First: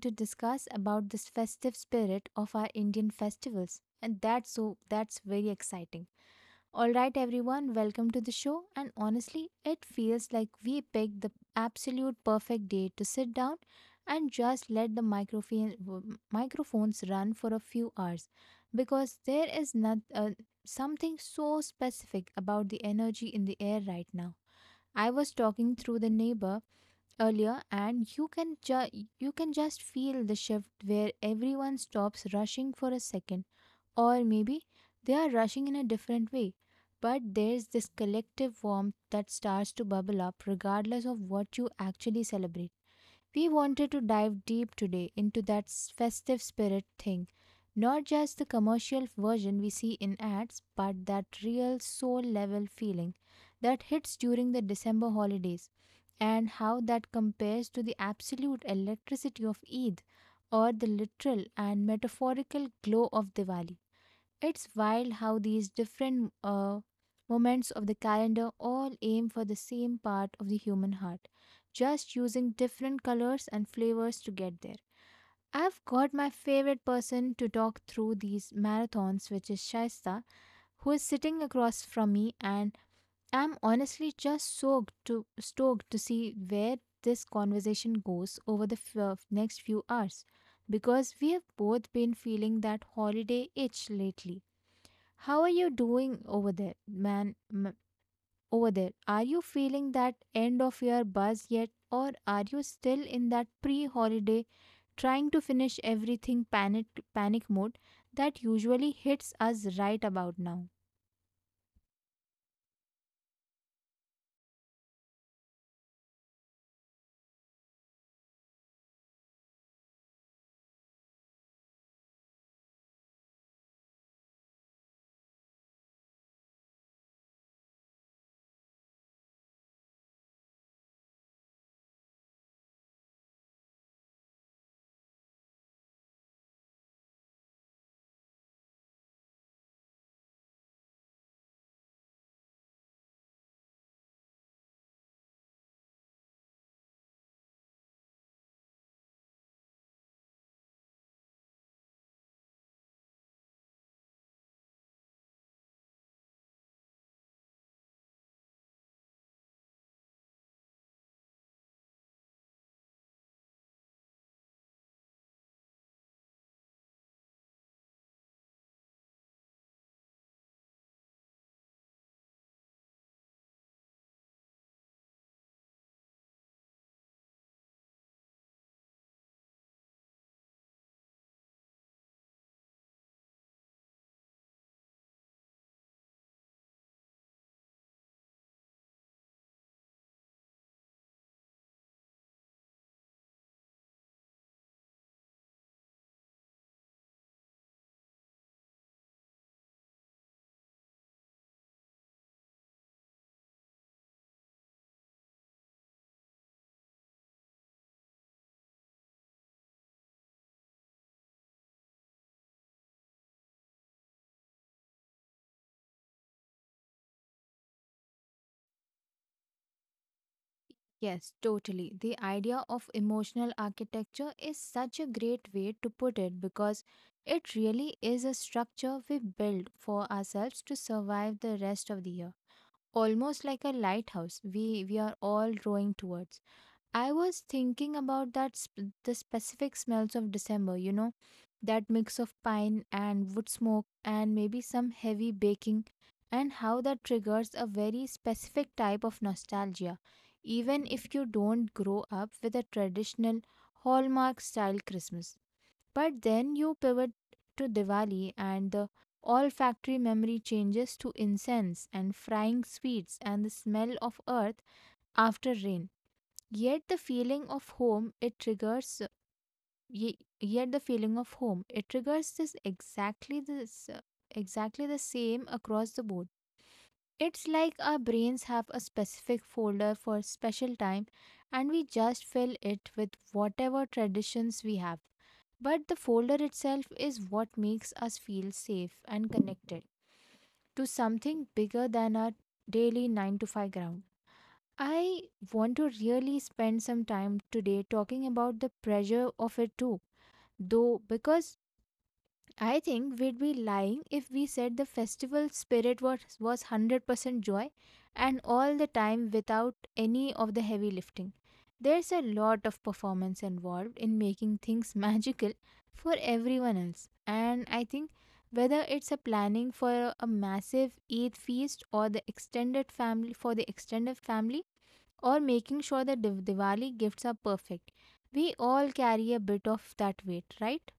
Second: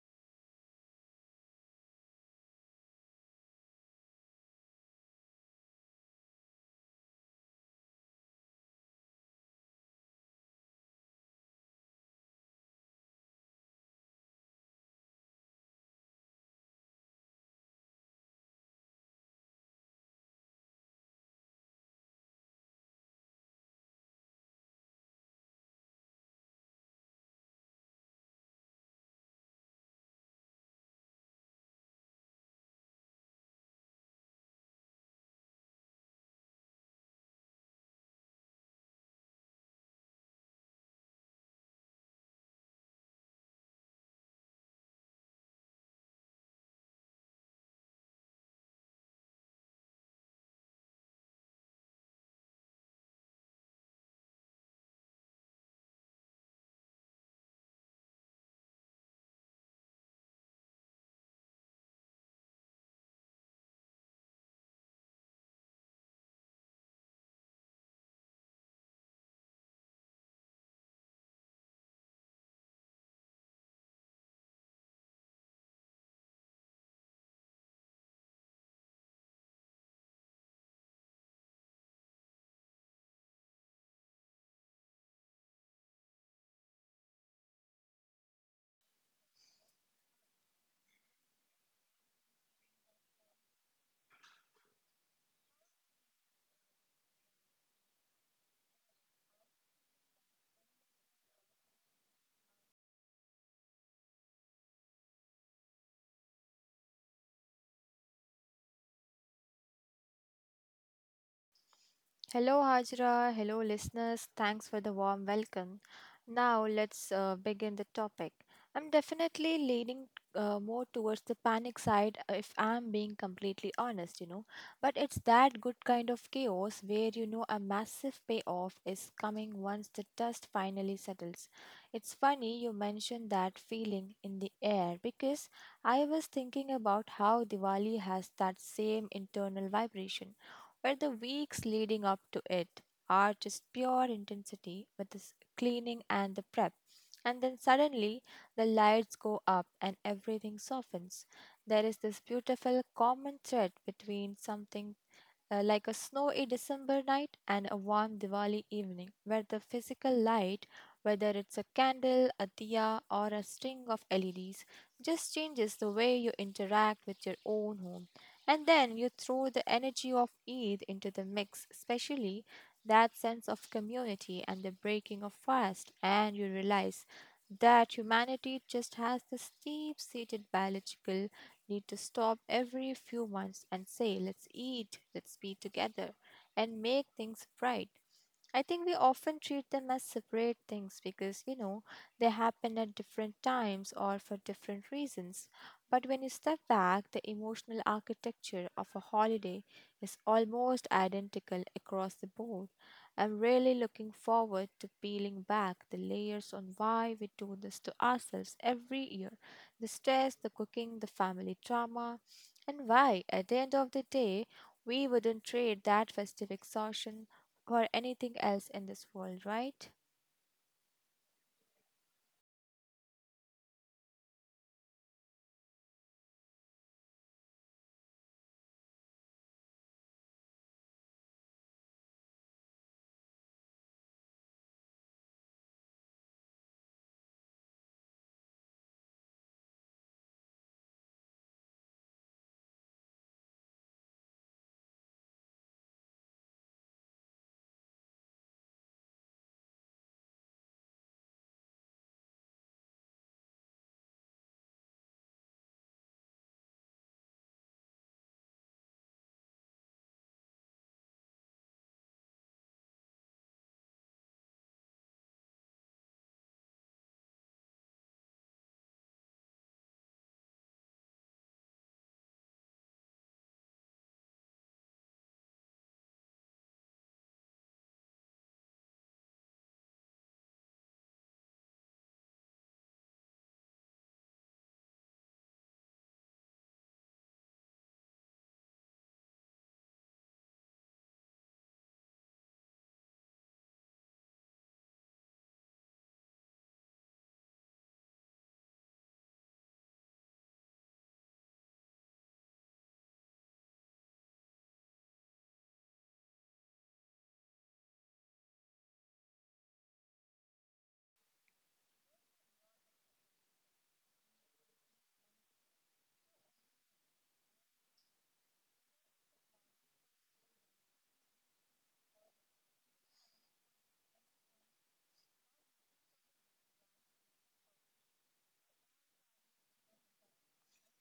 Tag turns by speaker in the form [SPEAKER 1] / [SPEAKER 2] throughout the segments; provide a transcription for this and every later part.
[SPEAKER 1] to discuss about this festive spirit of our Indian festivals. And that's very exciting. All right, everyone, welcome to the show. And honestly, it feels like we picked the absolute perfect day to sit down and just let the microphones run for a few hours because there is not, something so specific about the energy in the air right now. I was talking through the neighbor earlier and you can just feel the shift where everyone stops rushing for a second, or maybe they are rushing in a different way. But there's this collective warmth that starts to bubble up regardless of what you actually celebrate. We wanted to dive deep today into that festive spirit thing. Not just the commercial version we see in ads, but that real soul level feeling that hits during the December holidays, and how that compares to the absolute electricity of Eid or the literal and metaphorical glow of Diwali. It's wild how these different moments of the calendar all aim for the same part of the human heart, just using different colors and flavors to get there. I've got my favorite person to talk through these marathons, which is Shaista, who is sitting across from me, and I'm honestly just soaked to stoked to see where this conversation goes over the next few hours, because we have both been feeling that holiday itch lately. How are you doing over there, man? Over there, are you feeling that end of year buzz yet, or are you still in that pre holiday trying to finish everything panic mode that usually hits us right about now?
[SPEAKER 2] Hello, Hajra. Hello, listeners. Thanks for the warm welcome. Now, let's begin the topic. I'm definitely leaning more towards the panic side, if I'm being completely honest, you know. But it's that good kind of chaos where you know a massive payoff is coming once the dust finally settles. It's funny you mentioned that feeling in the air because I was thinking about how Diwali has that same internal vibration where the weeks leading up to it are just pure intensity with the cleaning and the prep. And then suddenly the lights go up and everything softens. There is this beautiful common thread between something like a snowy December night and a warm Diwali evening, where the physical light, whether it's a candle, a diya, or a string of LEDs, just changes the way you interact with your own home. And then you throw the energy of Eid into the mix, especially that sense of community and the breaking of fast, and you realize that humanity just has this deep seated biological need to stop every few months and say, let's eat, let's be together, and make things right. I think we often treat them as separate things because, you know, they happen at different times or for different reasons. But when you step back, the emotional architecture of a holiday is almost identical across the board. I'm really looking forward to peeling back the layers on why we do this to ourselves every year: the stress, the cooking, the family drama, and why, at the end of the day, we wouldn't trade that festive exhaustion for anything else in this world, right?
[SPEAKER 1] Yes, totally. The idea of emotional architecture is such a great way to put it because it really is a structure we build for ourselves to survive the rest of the year, almost like a lighthouse we are all rowing towards. I was thinking about the specific smells of December, you know, that mix of pine and wood smoke and maybe some heavy baking, and how that triggers a very specific type of nostalgia even if you don't grow up with a traditional hallmark style Christmas. But then you pivot to Diwali and the olfactory memory changes to incense and frying sweets and the smell of earth after rain. Yet the feeling of home it triggers Yet the feeling of home it triggers this exactly the same across the board. It's like our brains have a specific folder for special time and we just fill it with whatever traditions we have, but the folder itself is what makes us feel safe and connected to something bigger than our daily 9 to 5 ground. I want to really spend some time today talking about the pressure of it too, though, because I think we'd be lying if we said the festival spirit was 100% joy and all the time without any of the heavy lifting. There's a lot of performance involved in making things magical for everyone else, and I think whether it's a planning for a massive Eid feast or the extended family for the extended family, or making sure that Diwali gifts are perfect, we all carry a bit of that weight, right?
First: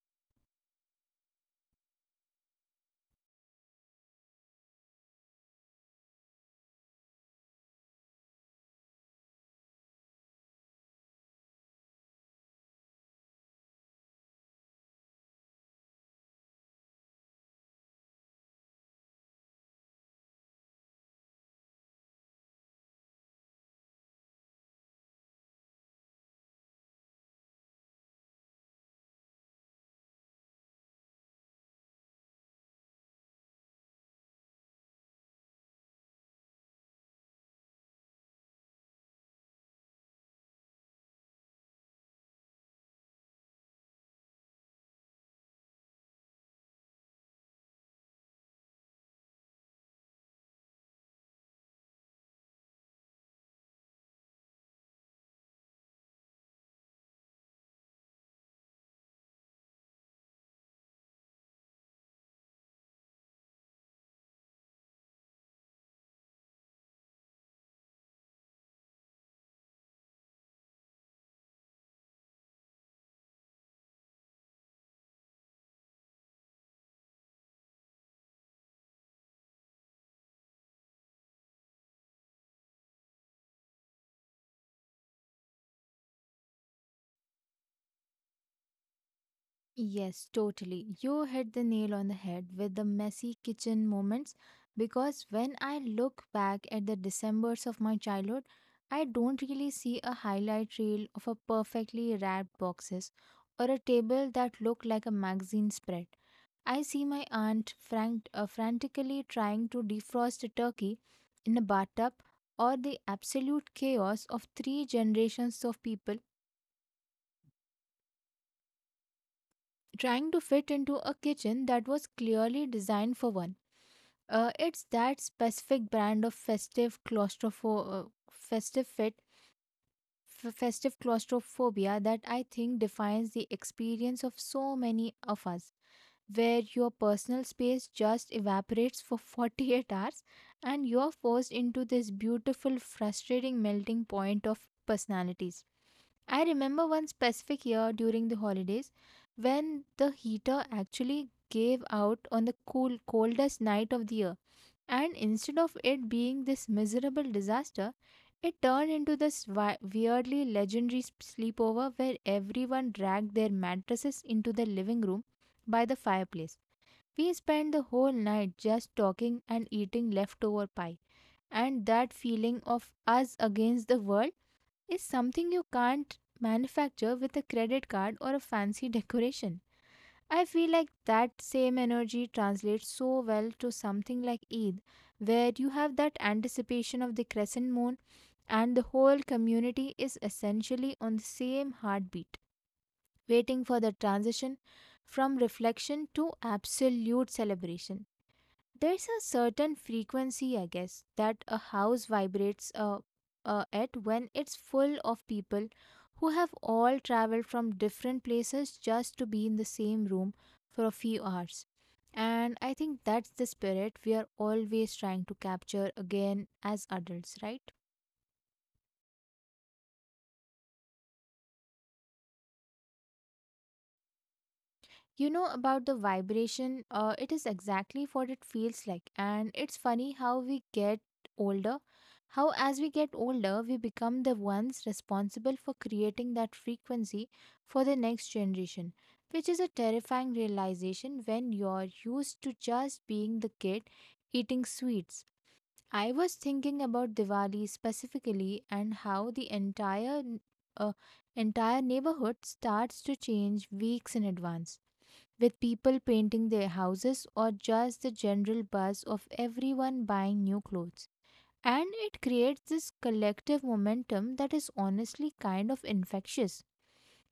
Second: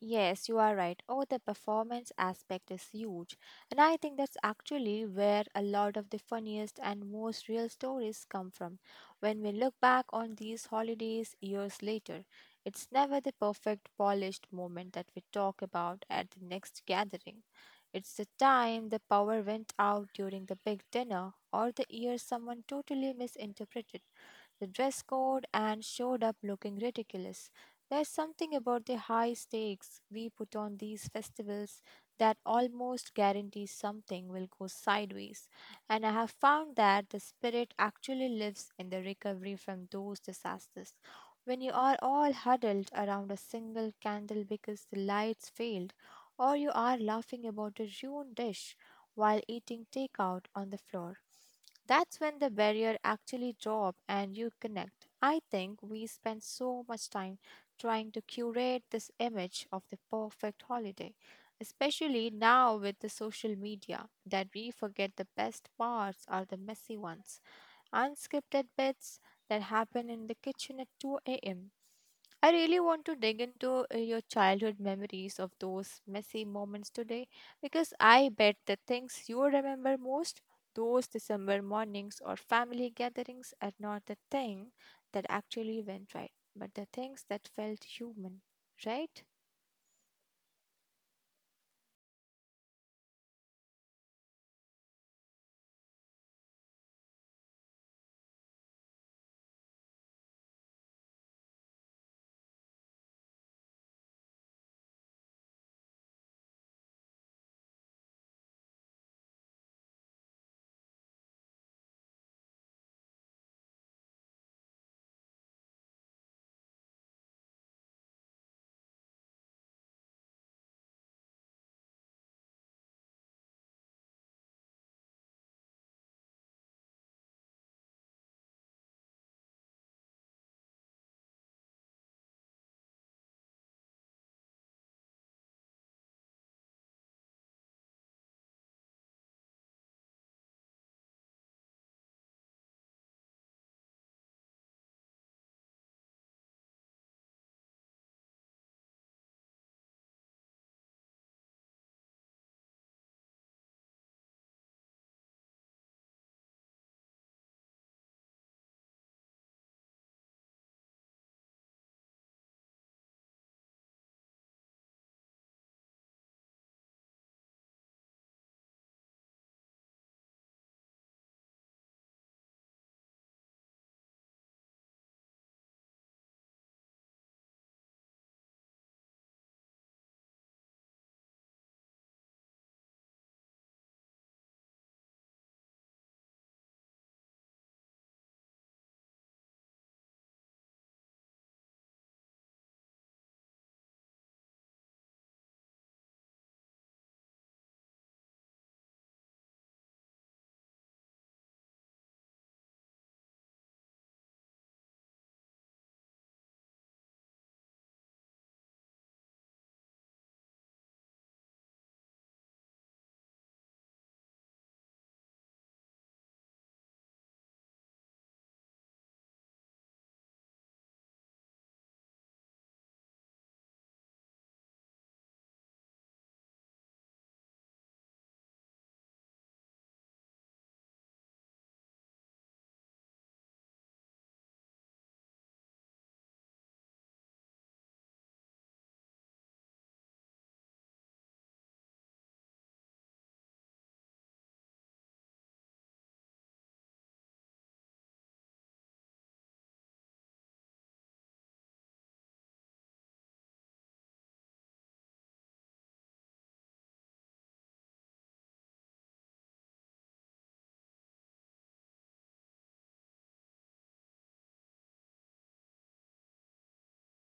[SPEAKER 2] Yes, you are right. Oh, the performance aspect is huge. And I think that's actually where a lot of the funniest and most real stories come from. When we look back on these holidays years later, it's never the perfect, polished moment that we talk about at the next gathering. It's the time the power went out during the big dinner, or the year someone totally misinterpreted the dress code and showed up looking ridiculous. There's something about the high stakes we put on these festivals that almost guarantees something will go sideways, and I have found that the spirit actually lives in the recovery from those disasters. When you are all huddled around a single candle because the lights failed, or you are laughing about a ruined dish while eating takeout on the floor. That's when the barrier actually drop and you connect. I think we spend so much time trying to curate this image of the perfect holiday, especially now with the social media, that we forget the best parts are the messy ones, unscripted bits that happen in the kitchen at 2 a.m. I really want to dig into your childhood memories of those messy moments today, because I bet the things you remember most, those December mornings or family gatherings, are not the thing that actually went right, but the things that felt human, right?
[SPEAKER 1] Yes, totally. You hit the nail on the head with the messy kitchen moments, because when I look back at the Decembers of my childhood, I don't really see a highlight reel of a perfectly wrapped boxes or a table that looked like a magazine spread. I see my aunt frantically trying to defrost a turkey in a bathtub, or the absolute chaos of three generations of people trying to fit into a kitchen that was clearly designed for one. It's that specific brand of festive claustropho- festive fit, f- festive claustrophobia that I think defines the experience of so many of us, where your personal space just evaporates for 48 hours and you're forced into this beautiful, frustrating melting point of personalities. I remember one specific year during the holidays when the heater actually gave out on the coldest night of the year, and instead of it being this miserable disaster, it turned into this weirdly legendary sleepover where everyone dragged their mattresses into the living room by the fireplace. We spent the whole night just talking and eating leftover pie, and that feeling of us against the world is something you can't manufacture with a credit card or a fancy decoration. I feel like that same energy translates so well to something like Eid, where you have that anticipation of the crescent moon and the whole community is essentially on the same heartbeat, waiting for the transition from reflection to absolute celebration. There's a certain frequency, I guess, that a house vibrates at when it's full of people who have all traveled from different places just to be in the same room for a few hours. And I think that's the spirit we are always trying to capture again as adults, right? You know about the vibration, it is exactly what it feels like. And it's funny how older, as we get older, we become the ones responsible for creating that frequency for the next generation, which is a terrifying realization when you're used to just being the kid eating sweets. I was thinking about Diwali specifically and how the entire uh, entire neighborhood starts to change weeks in advance with people painting their houses or just the general buzz of everyone buying new clothes. And it creates this collective momentum that is honestly kind of infectious.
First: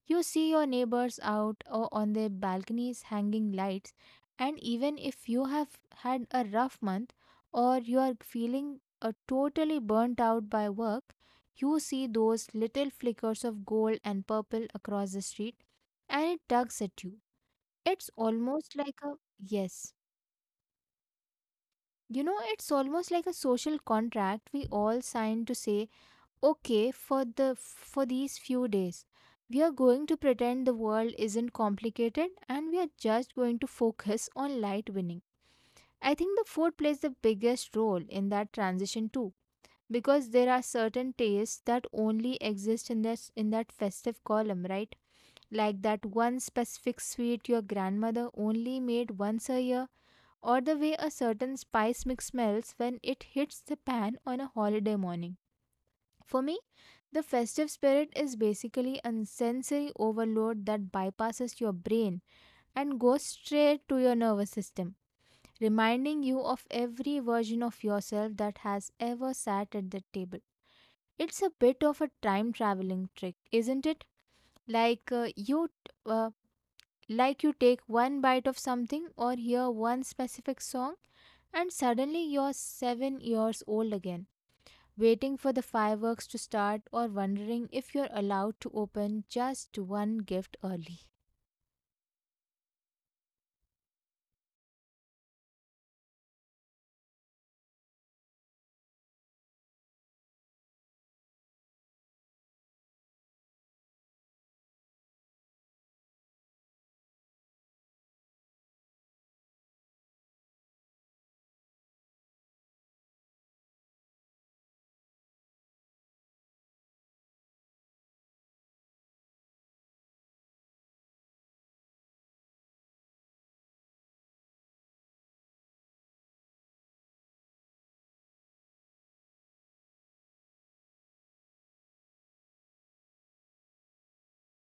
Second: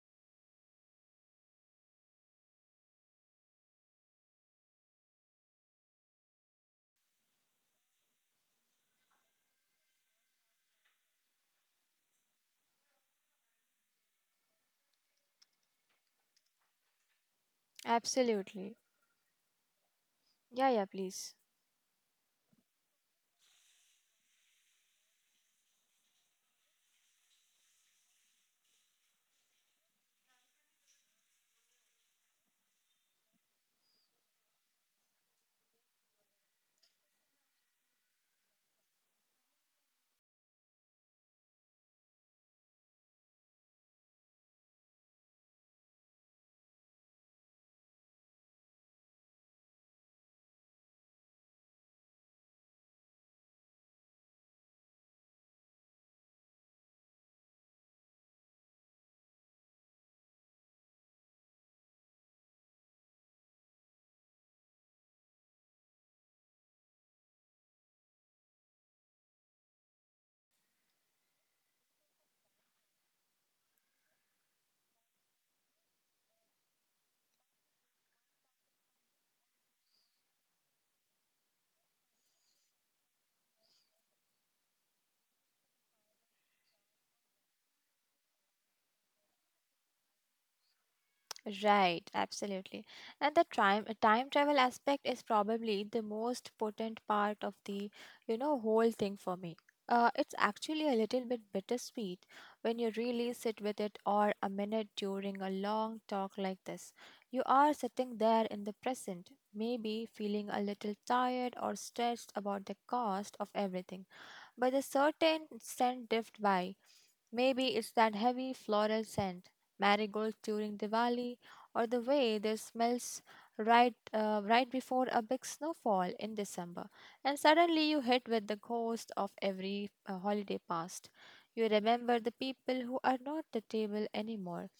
[SPEAKER 1] You see your neighbors out or on their balconies hanging lights, and even if you have had a rough month or you are feeling totally burnt out by work, you see those little flickers of gold and purple across the street and it tugs at you. It's almost
[SPEAKER 2] Absolutely.
[SPEAKER 1] like a yes.
[SPEAKER 2] Yeah, yeah, please.
[SPEAKER 1] You know, it's almost like a social contract we all sign to say, okay, for the for these few days, we are going to pretend the world isn't complicated and we are just going to focus on light winning. I think the food plays the biggest role in that transition too, because there are certain tastes that only exist in that festive column, right? Like that one specific sweet your grandmother only made once a year, or the way a certain spice mix smells when it hits the pan on a holiday morning. For me, the festive spirit is basically a sensory overload that bypasses your brain and goes straight to your nervous system, reminding you of every version of yourself that has ever sat at the table. It's a bit of a time traveling trick, isn't it? Like uh, you uh, like you take one bite of something or hear one specific song, and suddenly you're 7 years old again, waiting for the fireworks to start or wondering if you're allowed to open just one gift early.
[SPEAKER 2] Right, absolutely. And the time travel aspect is probably the most potent part of the, you know, whole thing for me. It's actually a little bit bittersweet when you really sit with it or a minute during a long talk like this. You are sitting there in the present, maybe feeling a little tired or stressed about the cost of everything, but the certain scent dipped by. Maybe it's that heavy floral scent, marigolds during Diwali, or the way this smells right before a big snowfall in December. And suddenly you hit with the ghost of every holiday past. You remember the people who are not at the table anymore.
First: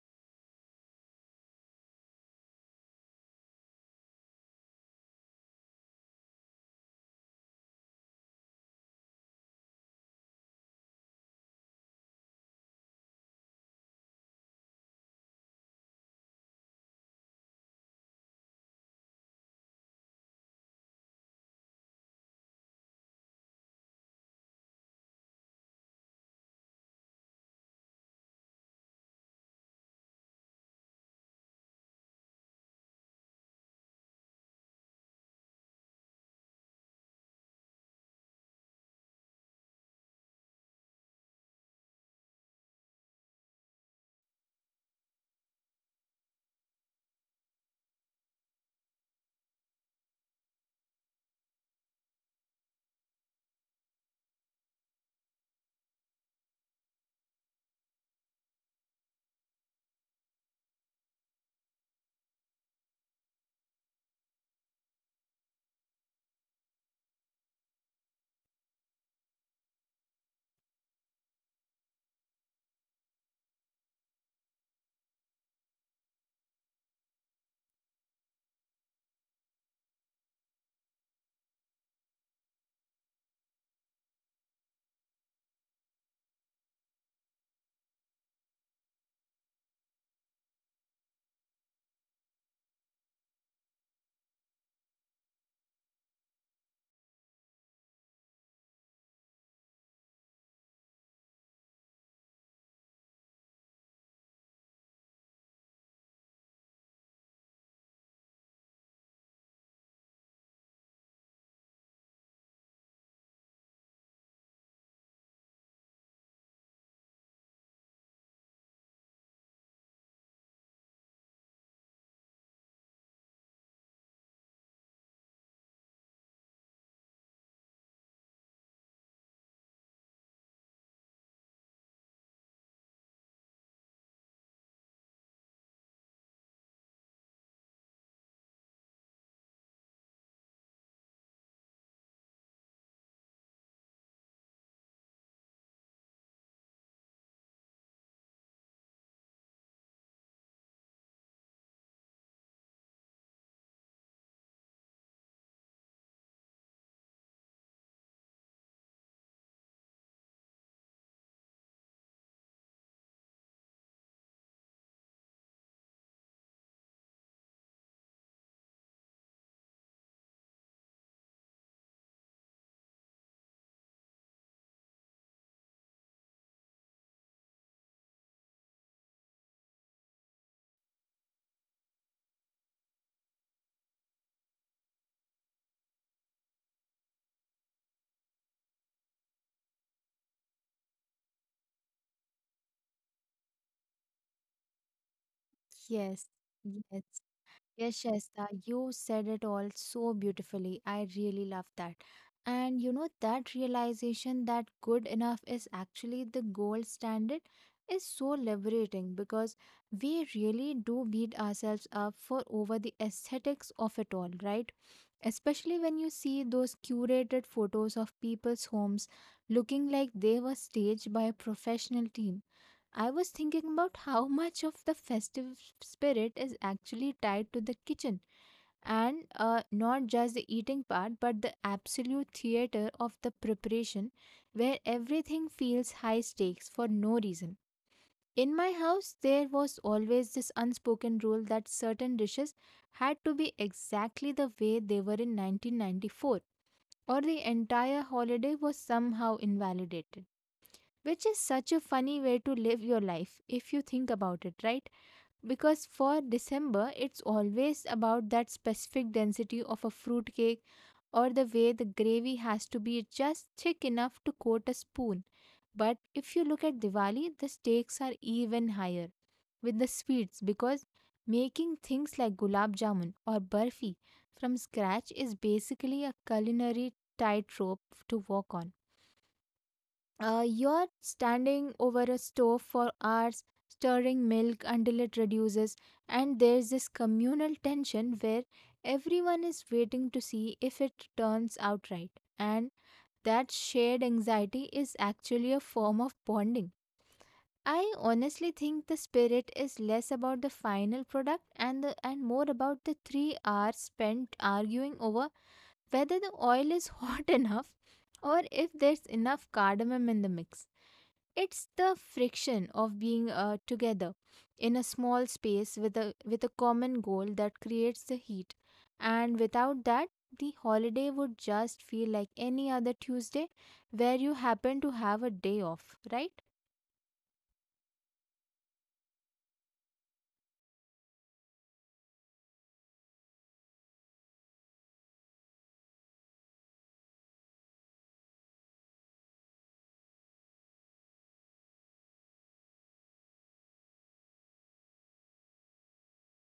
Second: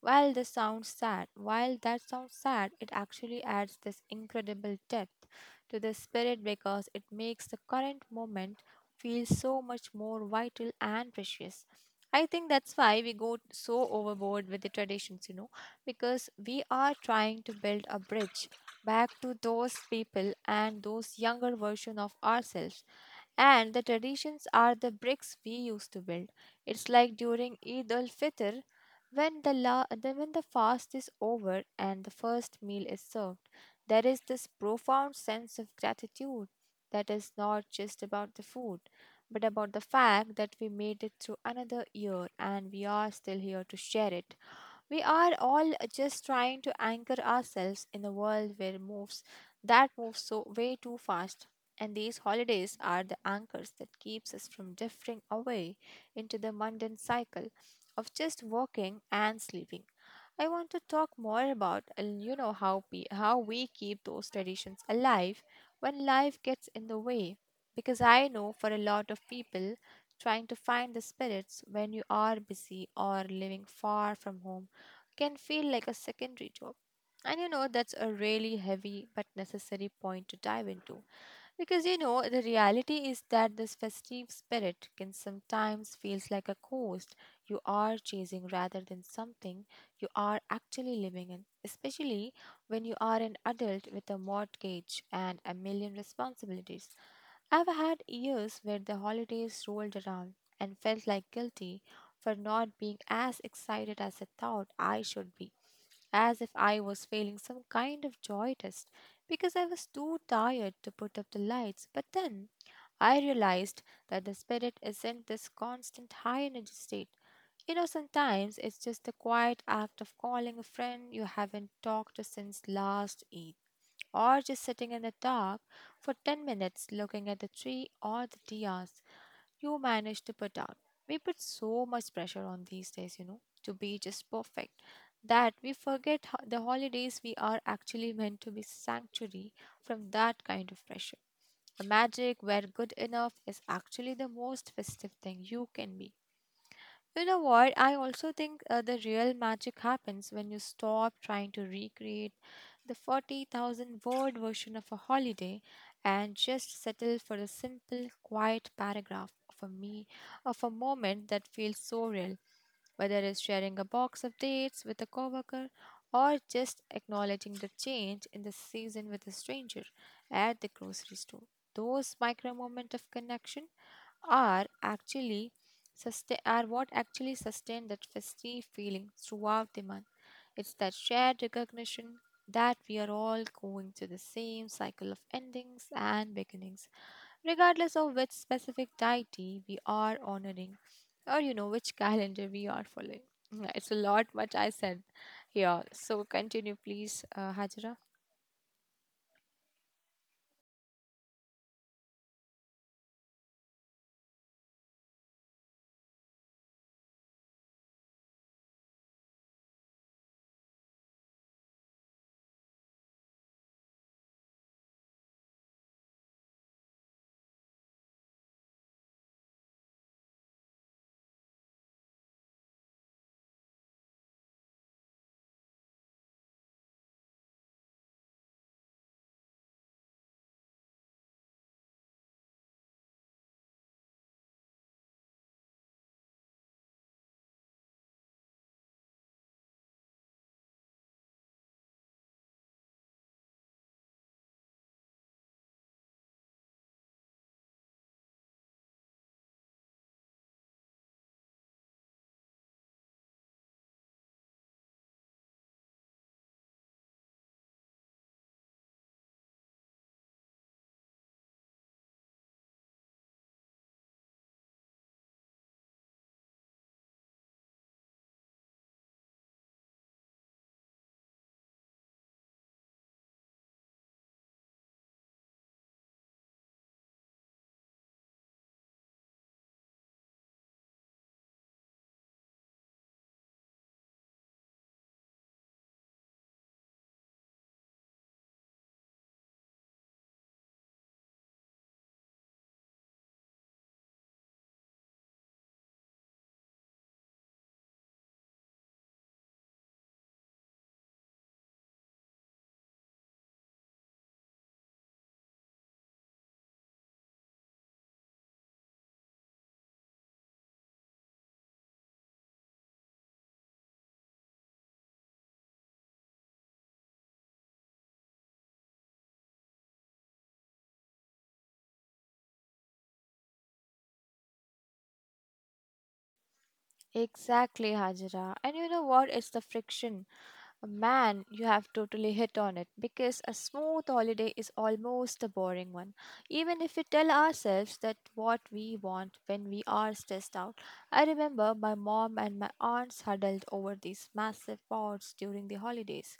[SPEAKER 2] While that sounds sad, it actually adds this incredible depth to the spirit because it makes the current moment feel so much more vital and precious. I think that's why we go so overboard with the traditions, you know, because we are trying to build a bridge back to those people and those younger version of ourselves. And the traditions are the bricks we used to build. It's like during Eid al Fitr, when the fast is over and the first meal is served, there is this profound sense of gratitude that is not just about the food but about the fact that we made it through another year and we are still here to share it. We are all just trying to anchor ourselves in a world where moves that moves so way too fast. And these holidays are the anchors that keeps us from drifting away into the mundane cycle of just working and sleeping. I want to talk more about you know how we keep those traditions alive when life gets in the way, because I know for a lot of people trying to find the spirits when you are busy or living far from home can feel like a secondary job. And you know, that's a really heavy but necessary point to dive into. Because you know, the reality is that this festive spirit can sometimes feels like a ghost you are chasing rather than something you are actually living in, especially when you are an adult with a mortgage and a million responsibilities. I've had years where the holidays rolled around and felt like guilty for not being as excited as I thought I should be, as if I was feeling some kind of joy test because I was too tired to put up the lights. But then I realized that the spirit isn't this constant high energy state. You know, sometimes it's just the quiet act of calling a friend you haven't talked to since last Eid, or just sitting in the dark for 10 minutes looking at the tree or the diyas you manage to put out. We put so much pressure on these days, you know, to be just perfect, that we forget the holidays we are actually meant to be sanctuary from that kind of pressure. The magic where good enough is actually the most festive thing you can be. You know what? I also think the real magic happens when you stop trying to recreate the 40,000 word version of a holiday and just settle for the simple, quiet paragraph of a me of a moment that feels so real. Whether it's sharing a box of dates with a coworker, or just acknowledging the change in the season with a stranger at the grocery store. Those micro moments of connection are actually are what actually sustain that festive feeling throughout the month. It's that shared recognition that we are all going through the same cycle of endings and beginnings, regardless of which specific deity we are honoring or you know which calendar we are following. Yeah, it's a lot what I said here. So
[SPEAKER 1] Yes,
[SPEAKER 2] continue
[SPEAKER 1] yes,
[SPEAKER 2] please, Hajra.
[SPEAKER 1] yes, Shasta, you said it all so beautifully. I really love that. And you know, that realization that good enough is actually the gold standard is so liberating, because we really do beat ourselves up for over the aesthetics of it all, right? Especially when you see those curated photos of people's homes looking like they were staged by a professional team. I was thinking about how much of the festive spirit is actually tied to the kitchen, and not just the eating part but the absolute theater of the preparation, where everything feels high stakes for no reason. In my house, there was always this unspoken rule that certain dishes had to be exactly the way they were in 1994, or the entire holiday was somehow invalidated. Which is such a funny way to live your life if you think about it, right? Because for December, it's always about that specific density of a fruitcake or the way the gravy has to be just thick enough to coat a spoon. But if you look at Diwali, the stakes are even higher with the sweets, because making things like gulab jamun or burfi from scratch is basically a culinary tightrope to walk on. You're standing over a stove for hours, stirring milk until it reduces, and there's this communal tension where everyone is waiting to see if it turns out right. And that shared anxiety is actually a form of bonding. I honestly think the spirit is less about the final product and more about the 3 hours spent arguing over whether the oil is hot enough or if there's enough cardamom in the mix. It's the friction of being together in a small space with a common goal that creates the heat. And without that, the holiday would just feel like any other Tuesday where you happen to have a day off, right?
[SPEAKER 2] Exactly, Hajra. And you know what? It's the friction. Man, you have totally hit on it because a smooth holiday is almost a boring one. Even if we tell ourselves that what we want when we are stressed out. I remember my mom and my aunts huddled over these massive pots during the holidays,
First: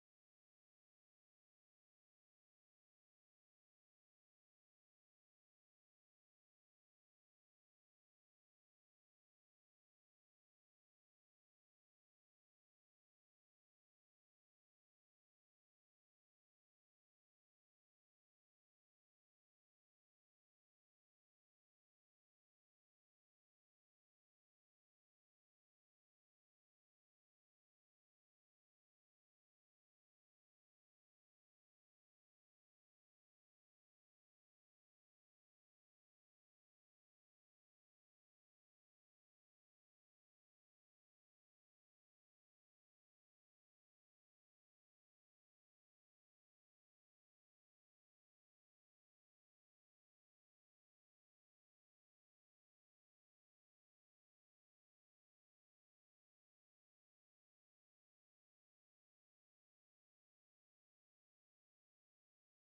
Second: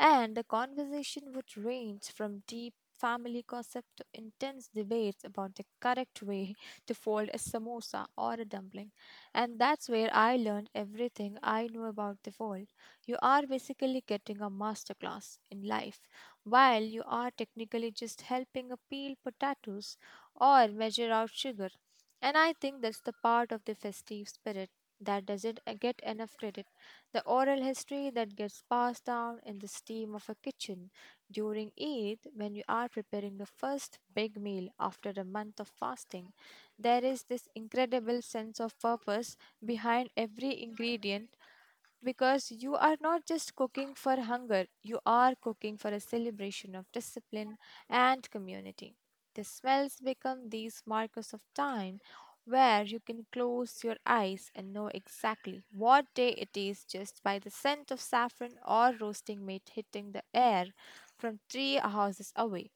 [SPEAKER 2] and the conversation would range from deep family gossip to intense debates about the correct way to fold a samosa or a dumpling. And that's where I learned everything I knew about the world. You are basically getting a masterclass in life, while you are technically just helping a peel potatoes or measure out sugar. And I think that's the part of the festive spirit that doesn't get enough credit. The oral history that gets passed down in the steam of a kitchen during Eid, when you are preparing the first big meal after a month of fasting. There is this incredible sense of purpose behind every ingredient because you are not just cooking for hunger, you are cooking for a celebration of discipline and community. The smells become these markers of time where you can close your eyes and know exactly what day it is just by the scent of saffron or roasting meat hitting the air from three houses away.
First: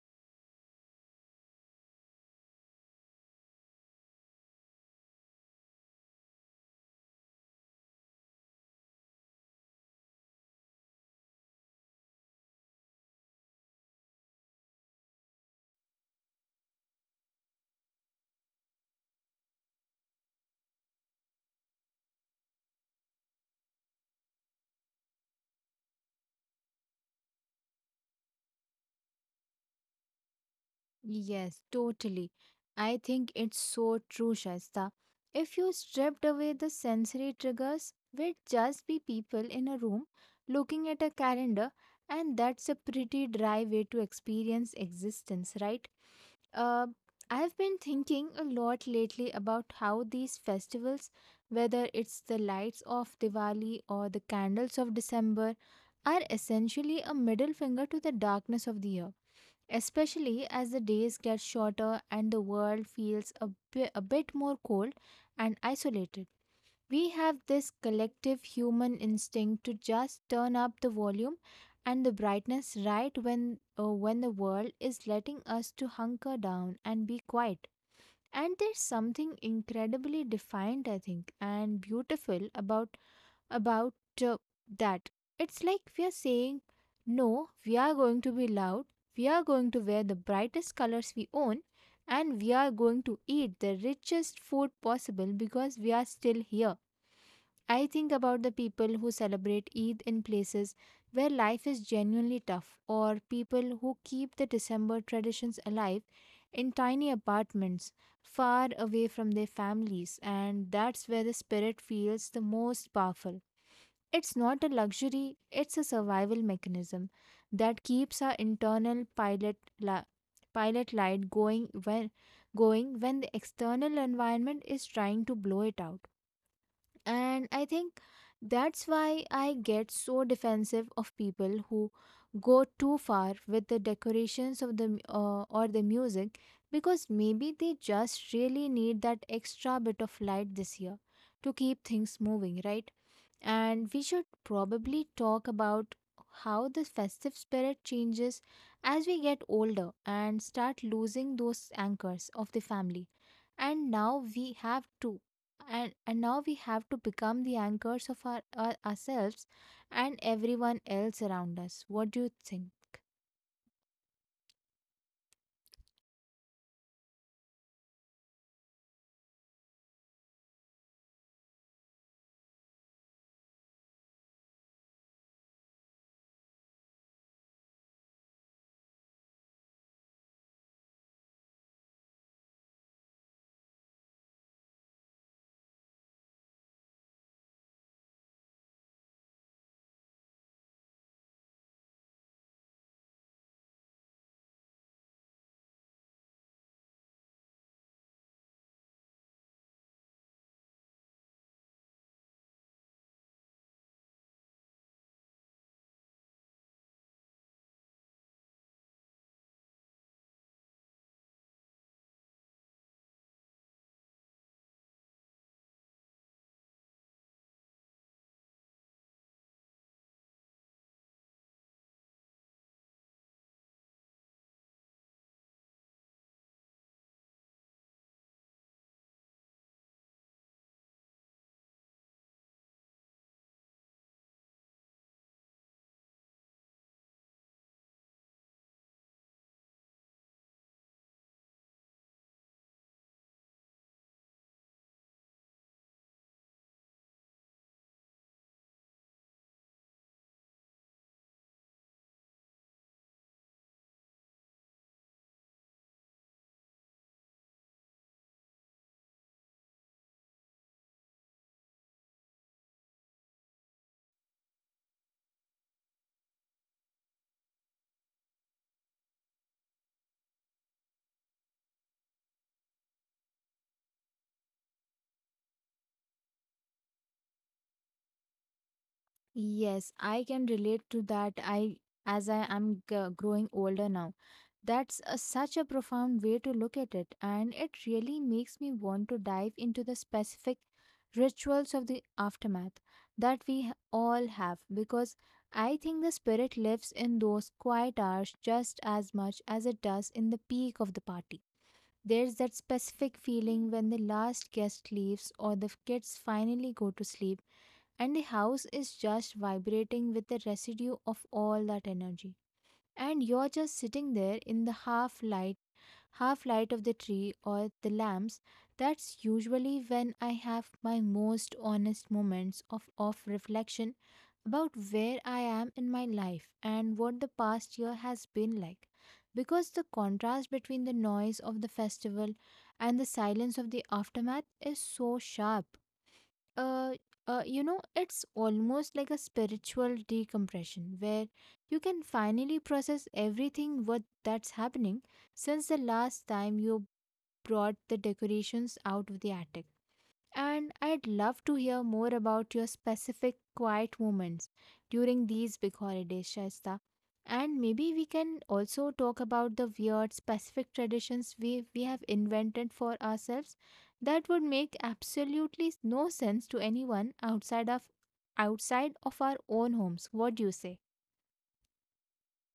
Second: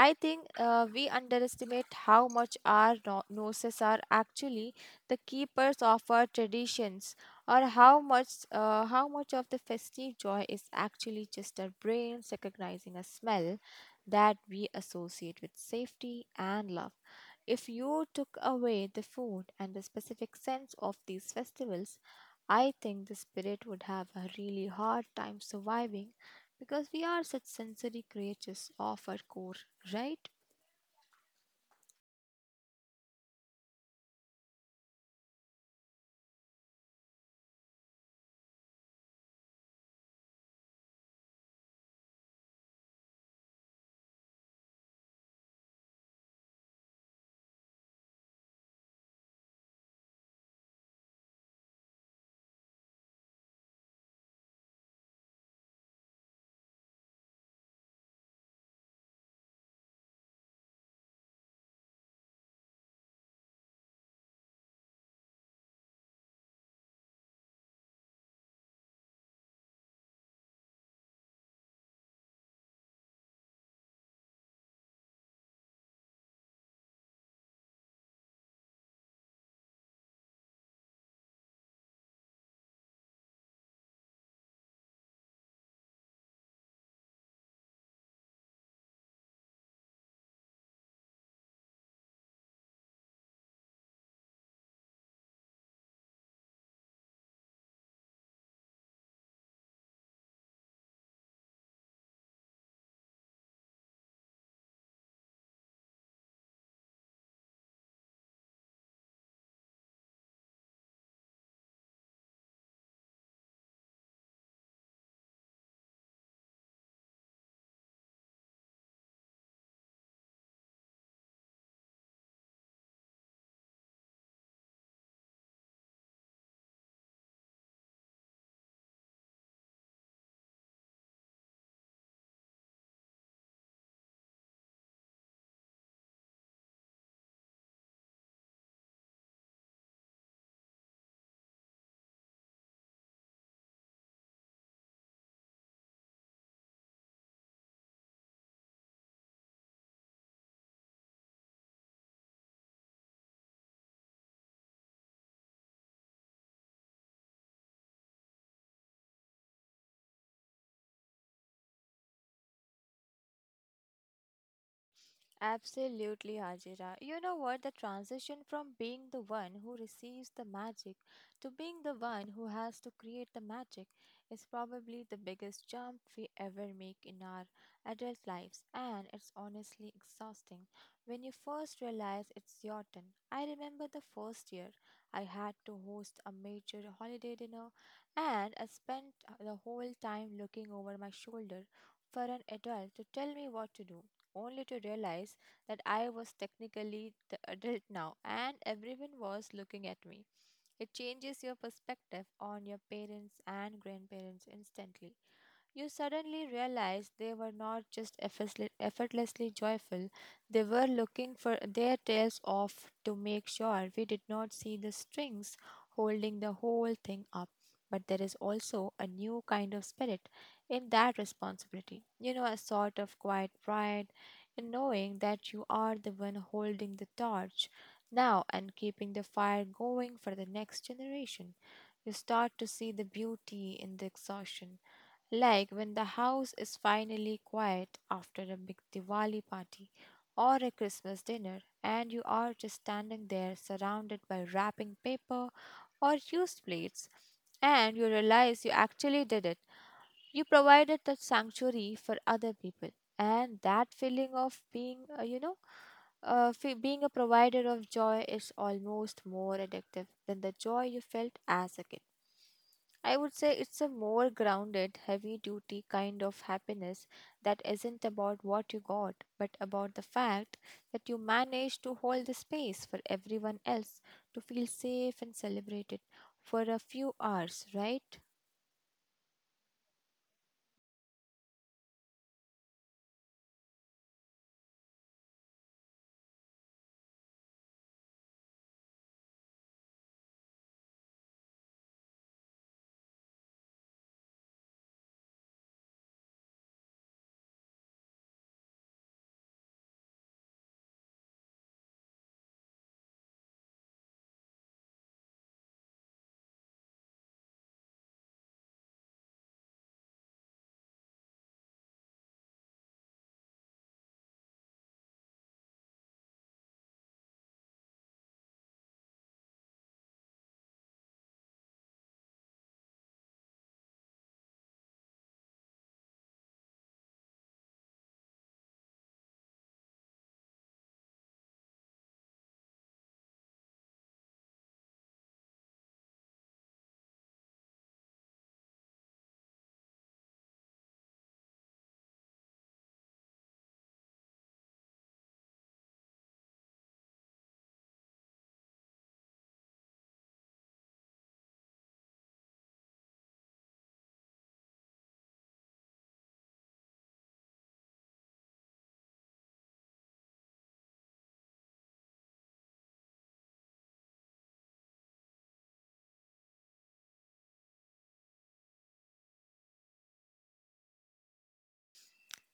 [SPEAKER 2] I think we underestimate how much our noses are actually the keepers of our traditions, or how much of the festive joy is actually just our brains recognizing a smell that we associate with safety and love. If you took away the food and the specific sense of these festivals, I think the spirit would have a really hard time surviving because we are such sensory creatures of our core, right?
[SPEAKER 1] Yes, totally. I think it's so true, Shaista. If you stripped away the sensory triggers, we'd just be people in a room looking at a calendar, and that's a pretty dry way to experience existence, right? Uh, I've been thinking a lot lately about how these festivals, whether it's the lights of Diwali or the candles of December, are essentially a middle finger to the darkness of the year, especially as the days get shorter and the world feels a bit more cold and isolated. We have this collective human instinct to just turn up the volume and the brightness right when the world is letting us to hunker down and be quiet. And there's something incredibly defined, I think, and beautiful about about uh, that. It's like we are saying, no, we are going to be loud, we are going to wear the brightest colors we own, and we are going to eat the richest food possible because we are still here. I think about the people who celebrate Eid in places where life is genuinely tough, or people who keep the December traditions alive in tiny apartments far away from their families, and that's where the spirit feels the most powerful. It's not a luxury, it's a survival mechanism that keeps our internal pilot light going when the external environment is trying to blow it out. And I think that's why I get so defensive of people who go too far with the decorations of the or the music, because maybe they just really need that extra bit of light this year to keep things moving, right? And we should probably talk about how the festive spirit changes as we get older and start losing those anchors of the family. And now we have to. And now we have to become the anchors of our ourselves and everyone else around us. What do you think?
[SPEAKER 2] Absolutely, Hajira. You know what? The transition from being the one who receives the magic to being the one who has to create the magic is probably the biggest jump we ever make in our adult lives, and it's honestly exhausting when you first realize it's your turn. I remember the first year I had to host a major holiday dinner, and I spent the whole time looking over my shoulder for an adult to tell me what to do only to realize that I was technically the adult now and everyone was looking at me. It changes your perspective on your parents and grandparents instantly. You suddenly realize they were not just effortlessly joyful, they were looking for their tails off to make sure we did not see the strings holding the whole thing up. But there is also a new kind of spirit in that responsibility, you know, a sort of quiet pride in knowing that you are the one holding the torch now and keeping the fire going for the next generation. You start to see the beauty in the exhaustion, like when the house is finally quiet after a big Diwali party or a Christmas dinner, and you are just standing there surrounded by wrapping paper or used plates, and you realize you actually did it. You provided that sanctuary for other people, and that feeling of being, you know, fe- being a provider of joy is almost more addictive than the joy you felt as a kid. I would say it's a more grounded, heavy duty kind of happiness that isn't about what you got, but about the fact that you managed to hold the space for everyone else to feel safe and celebrated for a few hours, right?
[SPEAKER 1] Yes, I can relate to that, I, as I am growing older now. That's such a profound way to look at it, and it really makes me want to dive into the specific rituals of the aftermath that we all have, because I think the spirit lives in those quiet hours just as much as it does in the peak of the party. There's that specific feeling when the last guest leaves or the kids finally go to sleep, and the house is just vibrating with the residue of all that energy, and you're just sitting there in the half light of the tree or the lamps. That's usually when I have my most honest moments of reflection about where I am in my life and what the past year has been like. Because the contrast between the noise of the festival and the silence of the aftermath is so sharp, uh, it's almost like a spiritual decompression where you can finally process everything what that's happening since the last time you brought the decorations out of the attic. And I'd love to hear more about your specific quiet moments during these big holidays, Shaista. And maybe we can also talk about the weird specific traditions we have invented for ourselves that would make absolutely no sense to anyone outside of our own homes. What do you say?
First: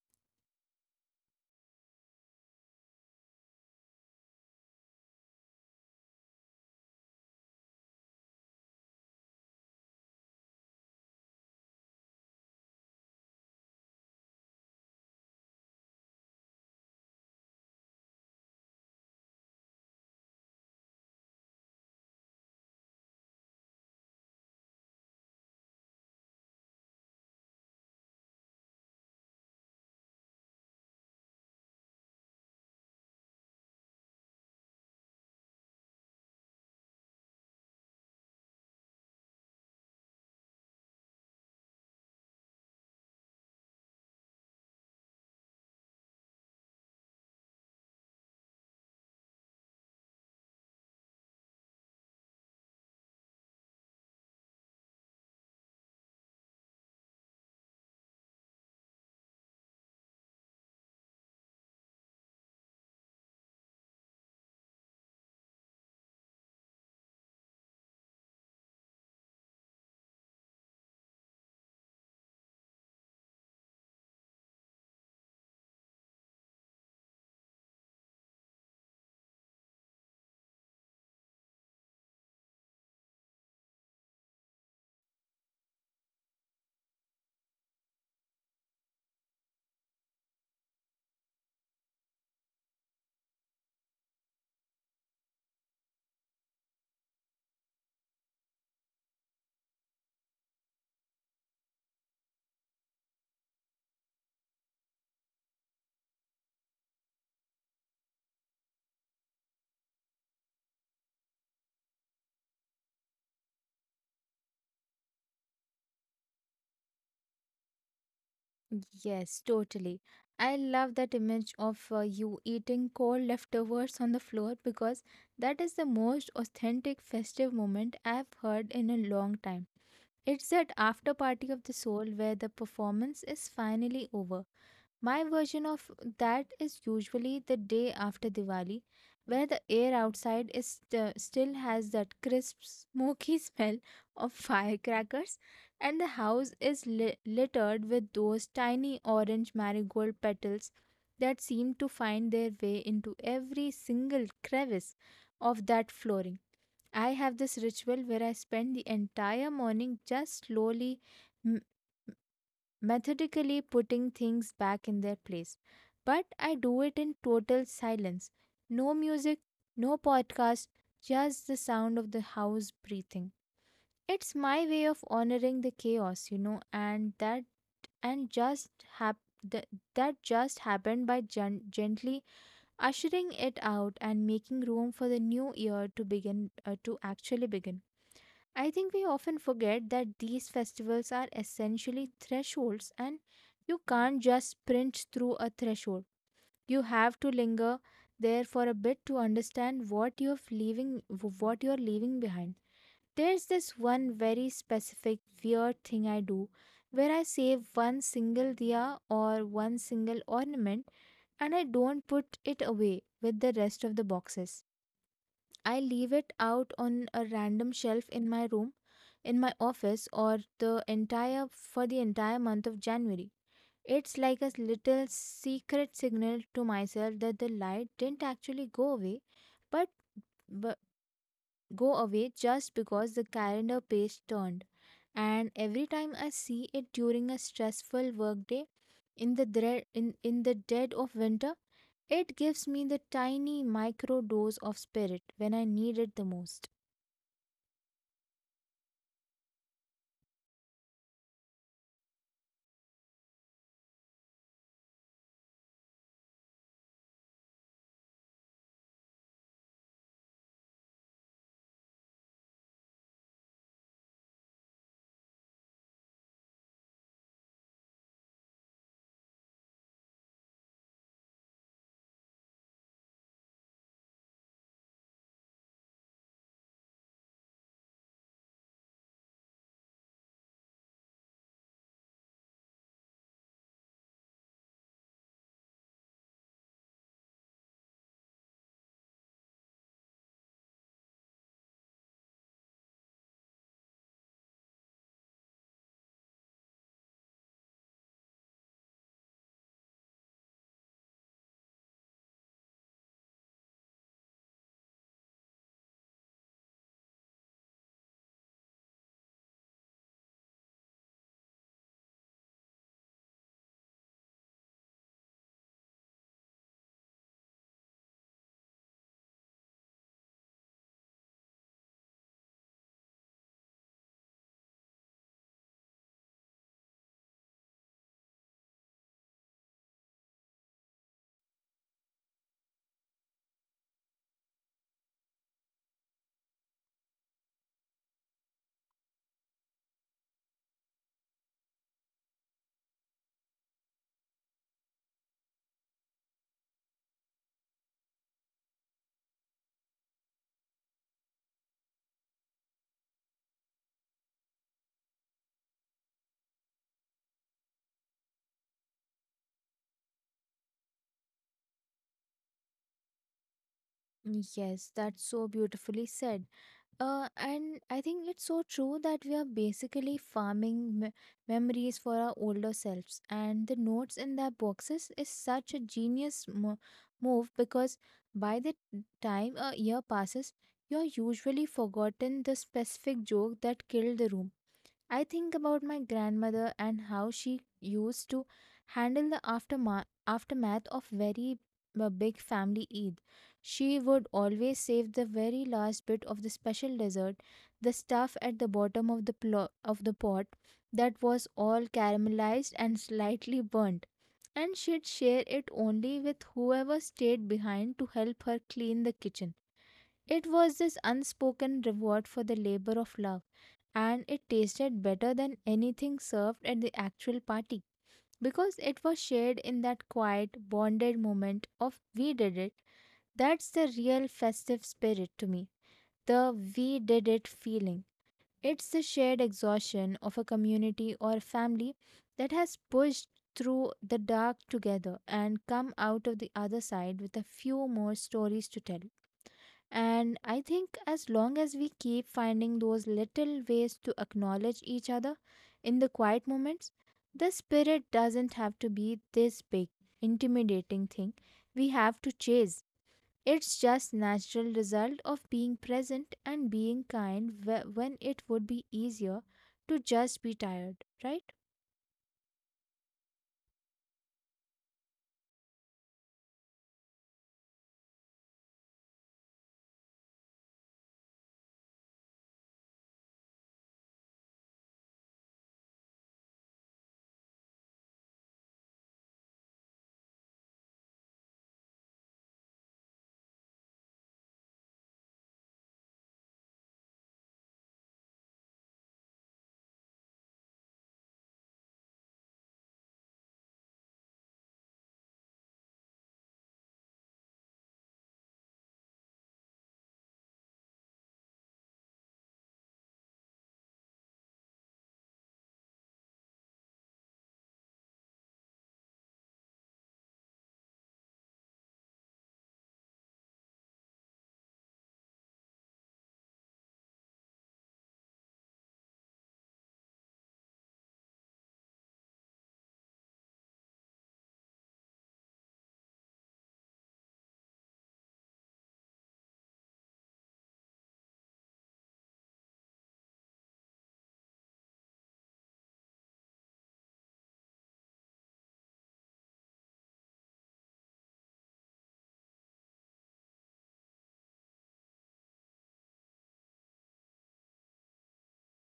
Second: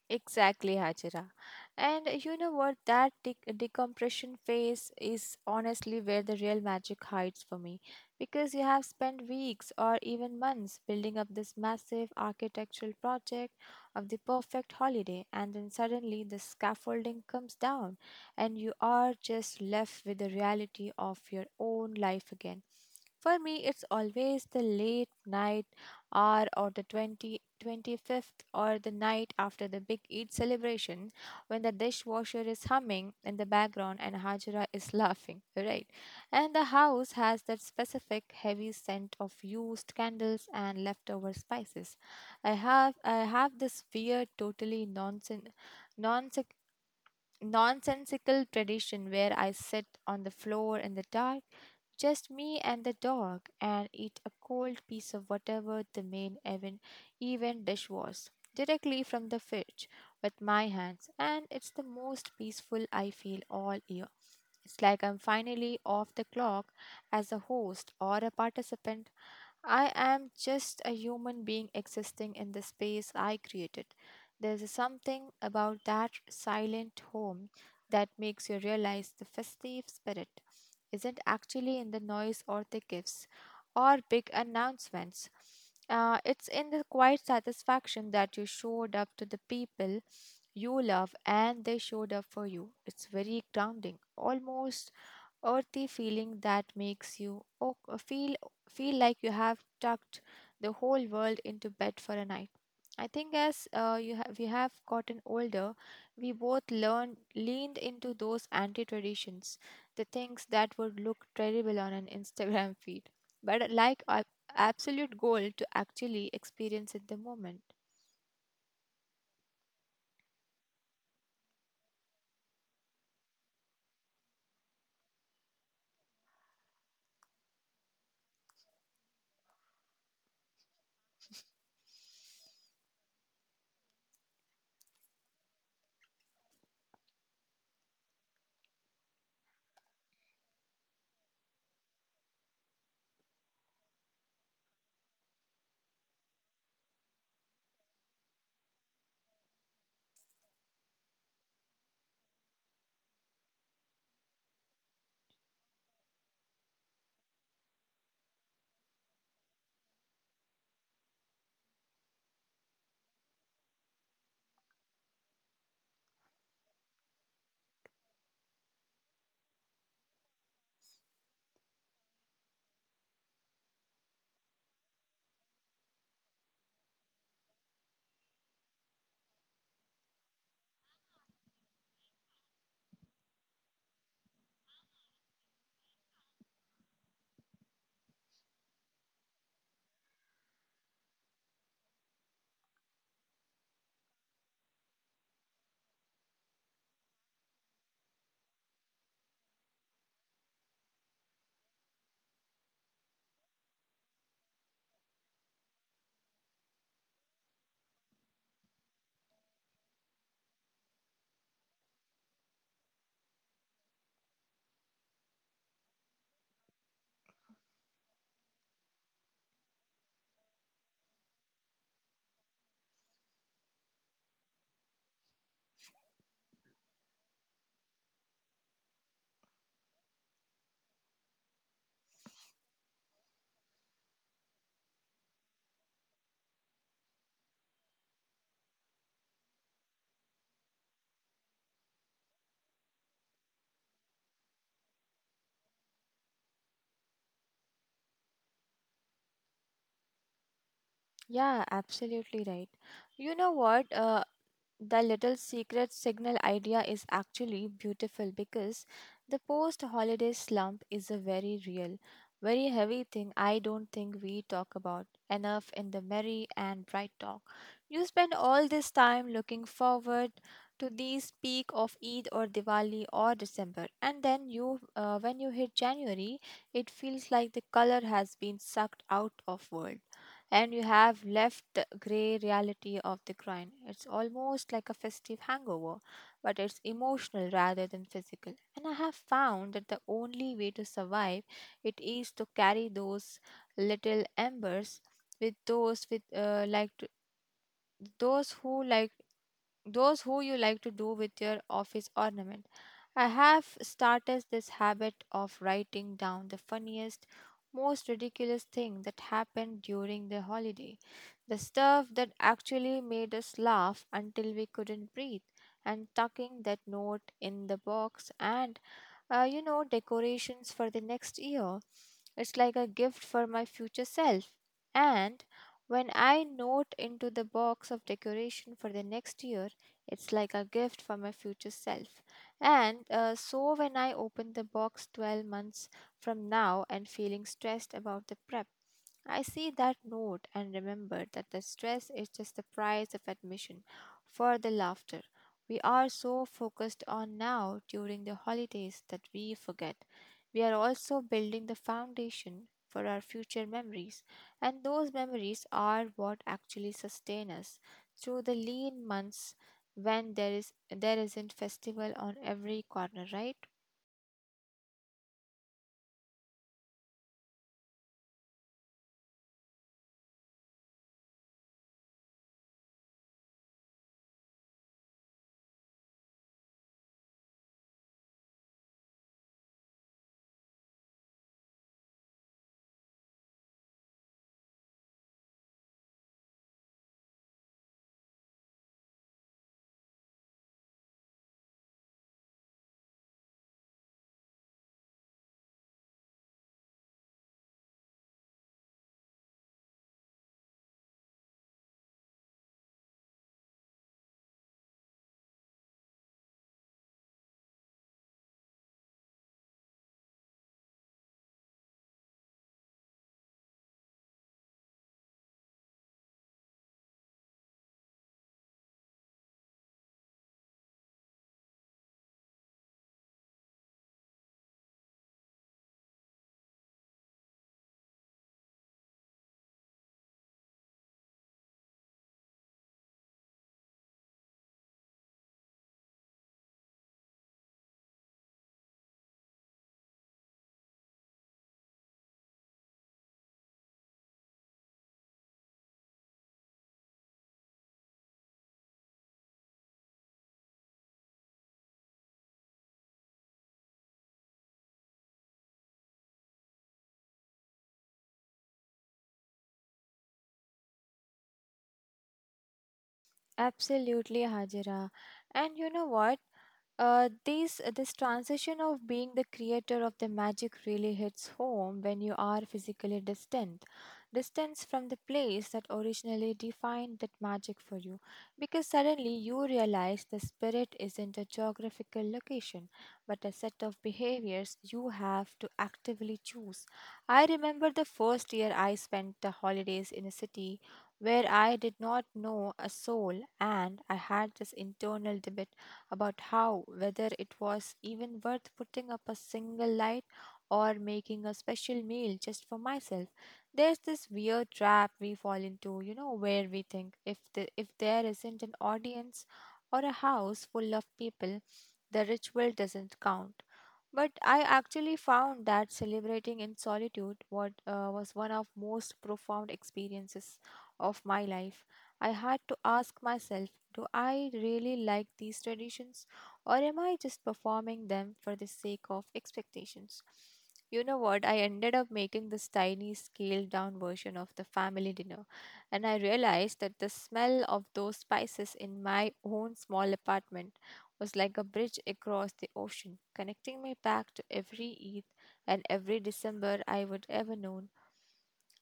[SPEAKER 2] Exactly, Hajira. And you know what? That decompression phase is honestly where the real magic hides for me. Because you have spent weeks or even months building up this massive architectural project of the perfect holiday, and then suddenly the scaffolding comes down, and you are just left with the reality of your own life again. For me, it's always the late night hour or the 20 twenty-fifth, or the night after the big Eid celebration, when the dishwasher is humming in the background and Hajra is laughing, right? And the house has that specific heavy scent of used candles and leftover spices. I have this weird, totally nonsense, nonsensical tradition where I sit on the floor in the dark, just me and the dog, and eat a cold piece of whatever the main event dish was, directly from the fridge with my hands, and it's the most peaceful I feel all year. It's like I'm finally off the clock as a host or a participant. I am just a human being existing in the space I created. There's something about that silent home that makes you realize the festive spirit isn't actually in the noise or the gifts or big announcements. It's in the quiet satisfaction that you showed up to the people you love and they showed up for you. It's very grounding, almost earthy feeling that makes you feel like you have tucked the whole world into bed for a night. I think as we have gotten older, we both learned leaned into those anti traditions, the things that would look terrible on an Instagram feed, but like a absolute goal to actually experience in the moment.
[SPEAKER 1] Yes, totally. I love that image of you eating cold leftovers on the floor, because that is the most authentic festive moment I've heard in a long time. It's that after party of the soul where the performance is finally over. My version of that is usually the day after Diwali, where the air outside still has that crisp, smoky smell of firecrackers, and the house is littered with those tiny orange marigold petals that seem to find their way into every single crevice of that flooring. I have this ritual where I spend the entire morning just slowly, methodically putting things back in their place. But I do it in total silence. No music, no podcast, just the sound of the house breathing. It's my way of honoring the chaos, you know, and and just hap- th- that just happened, by gently ushering it out and making room for the new year to begin to actually begin. I think we often forget that these festivals are essentially thresholds, and you can't just sprint through a threshold. You have to linger there for a bit to understand what you're leaving behind. There's this one very specific weird thing I do, where I save one single diya or one single ornament, and I don't put it away with the rest of the boxes. I leave it out on a random shelf in my room, in my office, or the entire for the entire month of January. It's like a little secret signal to myself that the light didn't actually go away, but, but go away just because the calendar page turned. And every time I see it during a stressful workday in the dread, in the dead of winter, it gives me the tiny micro dose of spirit when I need it the most.
[SPEAKER 2] Yeah, absolutely right. You know what? The little secret signal idea is actually beautiful because the post holiday slump is a very real, very heavy thing I don't think we talk about enough in the merry and bright talk. You spend all this time looking forward to these peak of Eid or Diwali or December, and then when you hit January, it feels like the color has been sucked out of world and you have left the grey reality of the grind. It's almost like a festive hangover, but it's emotional rather than physical. And I have found that the only way to survive it is to carry those little embers with those with like to, those who like those who you like to do with your office ornament. I have started this habit of writing down the funniest, most ridiculous thing that happened during the holiday, the stuff that actually made us laugh until we couldn't breathe, and tucking that note in the box and you know, decorations for the next year. It's like a gift for my future self. And when I note into the box of decoration for the next year, it's like a gift for my future self. And so when I open the box 12 months from now and feeling stressed about the prep, I see that note and remember that the stress is just the price of admission for the laughter we are so focused on now during the holidays that we forget. We are also building the foundation for our future memories, and those memories are what actually sustain us through the lean months when there isn't festival on every corner, right?
[SPEAKER 1] Yes, that's so beautifully said. And I think it's so true that we are basically farming memories for our older selves. And the notes in their boxes is such a genius move, because by the time a year passes, you're usually forgotten the specific joke that killed the room. I think about my grandmother and how she used to handle the aftermath of very big family Eid. She would always save the very last bit of the special dessert, the stuff at the bottom of the pot that was all caramelized and slightly burnt, and she'd share it only with whoever stayed behind to help her clean the kitchen. It was this unspoken reward for the labor of love, and it tasted better than anything served at the actual party, because it was shared in that quiet, bonded moment of we did it. That's the real festive spirit to me, the we did it feeling. It's the shared exhaustion of a community or family that has pushed through the dark together and come out of the other side with a few more stories to tell. And I think as long as we keep finding those little ways to acknowledge each other in the quiet moments, the spirit doesn't have to be this big, intimidating thing we have to chase. It's just natural result of being present and being kind when it would be easier to just be tired, right?
[SPEAKER 2] Absolutely, Hajira. And you know what? These this transition of being the creator of the magic really hits home when you are physically distance from the place that originally defined that magic for you, because suddenly you realize the spirit isn't a geographical location, but a set of behaviors you have to actively choose. I remember the first year I spent the holidays in a city where I did not know a soul, and I had this internal debate about how whether it was even worth putting up a single light or making a special meal just for myself. There's this weird trap we fall into, you know, where we think if the, if there isn't an audience or a house full of people, the ritual doesn't count. But I actually found that celebrating in solitude what was one of most profound experiences of my life. I had to ask myself, do I really like these traditions or am I just performing them for the sake of expectations? You know what? I ended up making this tiny, scaled down version of the family dinner, and I realized that the smell of those spices in my own small apartment was like a bridge across the ocean, connecting me back to every Eid and every December I would ever know.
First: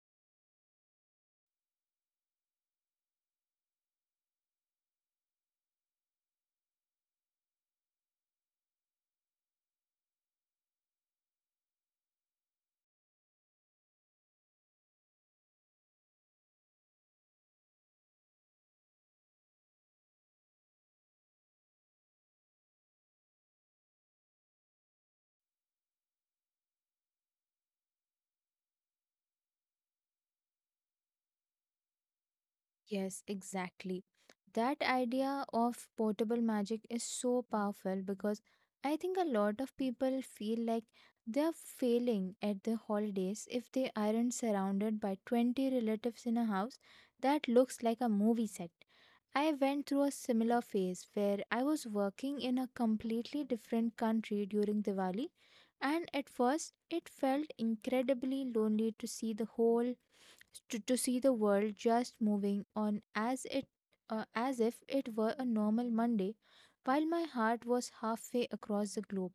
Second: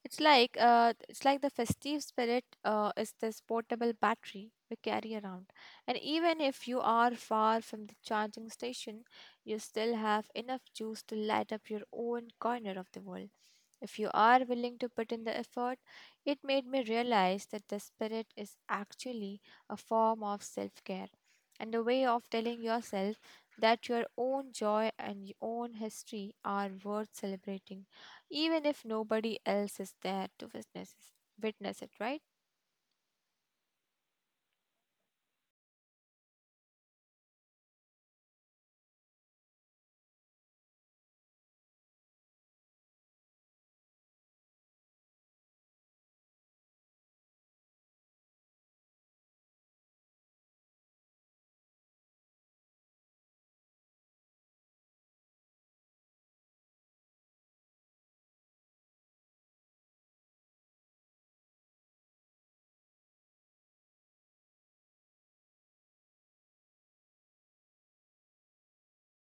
[SPEAKER 2] It's like the festive spirit is this portable battery we carry around, and even if you are far from the charging station, you still have enough juice to light up your own corner of the world. If you are willing to put in the effort, it made me realize that the spirit is actually a form of self care and a way of telling yourself that your own joy and your own history are worth celebrating even if nobody else is there to witness it, right?
[SPEAKER 1] Yes, exactly. That idea of portable magic is so powerful, because I think a lot of people feel like they are failing at the holidays if they aren't surrounded by 20 relatives in a house that looks like a movie set. I went through a similar phase where I was working in a completely different country during Diwali, and at first it felt incredibly lonely to see to see the world just moving on as it as if it were a normal Monday, while my heart was halfway across the globe.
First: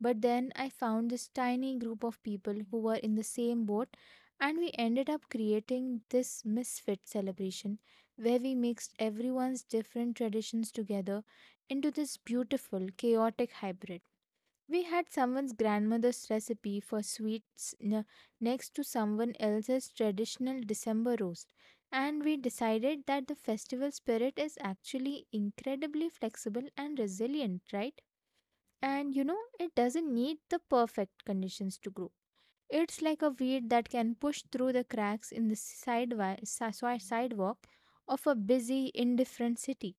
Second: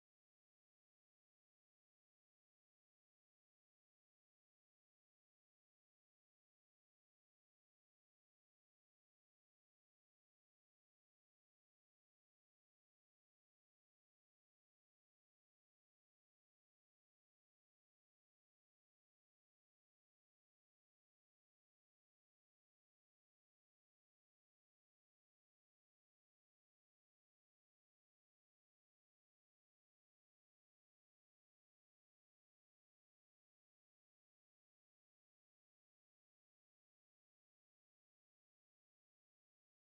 [SPEAKER 1] But then I found this tiny group of people who were in the same boat, and we ended up creating this misfit celebration where we mixed everyone's different traditions together into this beautiful, chaotic hybrid. We had someone's grandmother's recipe for sweets next to someone else's traditional December roast, and we decided that the festival spirit is actually incredibly flexible and resilient, right? And you know, it doesn't need the perfect conditions to grow. It's like a weed that can push through the cracks in the sidewalk of a busy, indifferent city.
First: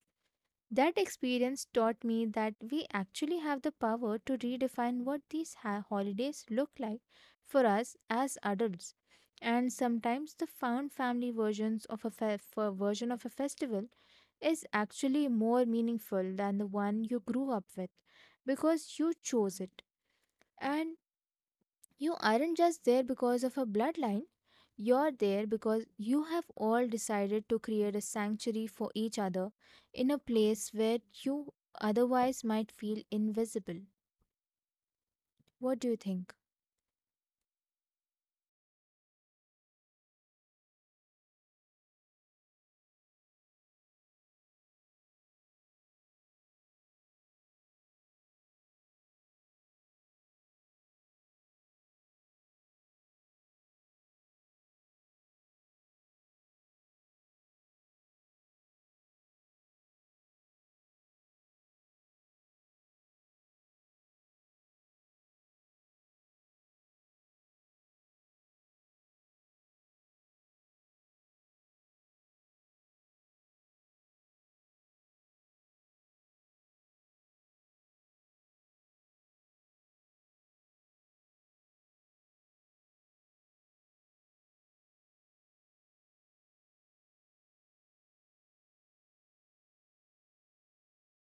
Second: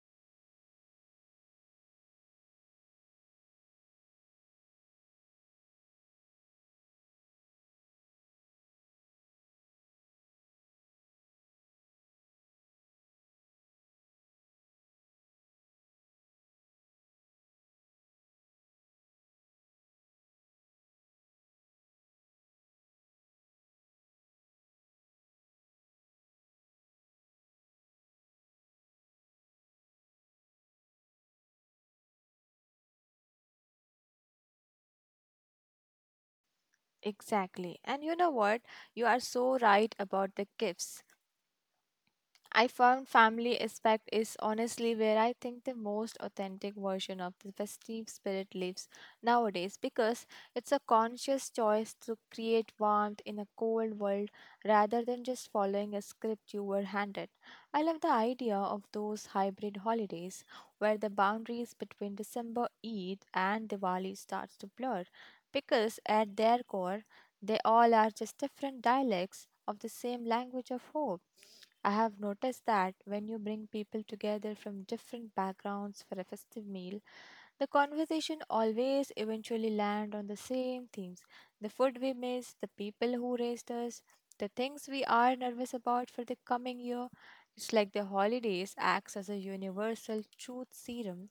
[SPEAKER 1] That experience taught me that we actually have the power to redefine what these holidays look like for us as adults. And sometimes the found family version of a festival is actually more meaningful than the one you grew up with, because you chose it. And you aren't just there because of a bloodline. You're there because you have all decided to create a sanctuary for each other in a place where you otherwise might feel invisible. What do you think?
[SPEAKER 2] Exactly. And you know what? You are so right about the gifts. I found family aspect is honestly where I think the most authentic version of the festive spirit lives nowadays because it's a conscious choice to create warmth in a cold world rather than just following a script you were handed. I love the idea of those hybrid holidays where the boundaries between December, Eid and Diwali starts to blur, because at their core they all are just different dialects of the same language of hope. I have noticed that when you bring people together from different backgrounds for a festive meal, the conversation always eventually land on the same themes, the food we miss, the people who raised us, the things we are nervous about for the coming year. It's like the holidays acts as a universal truth serum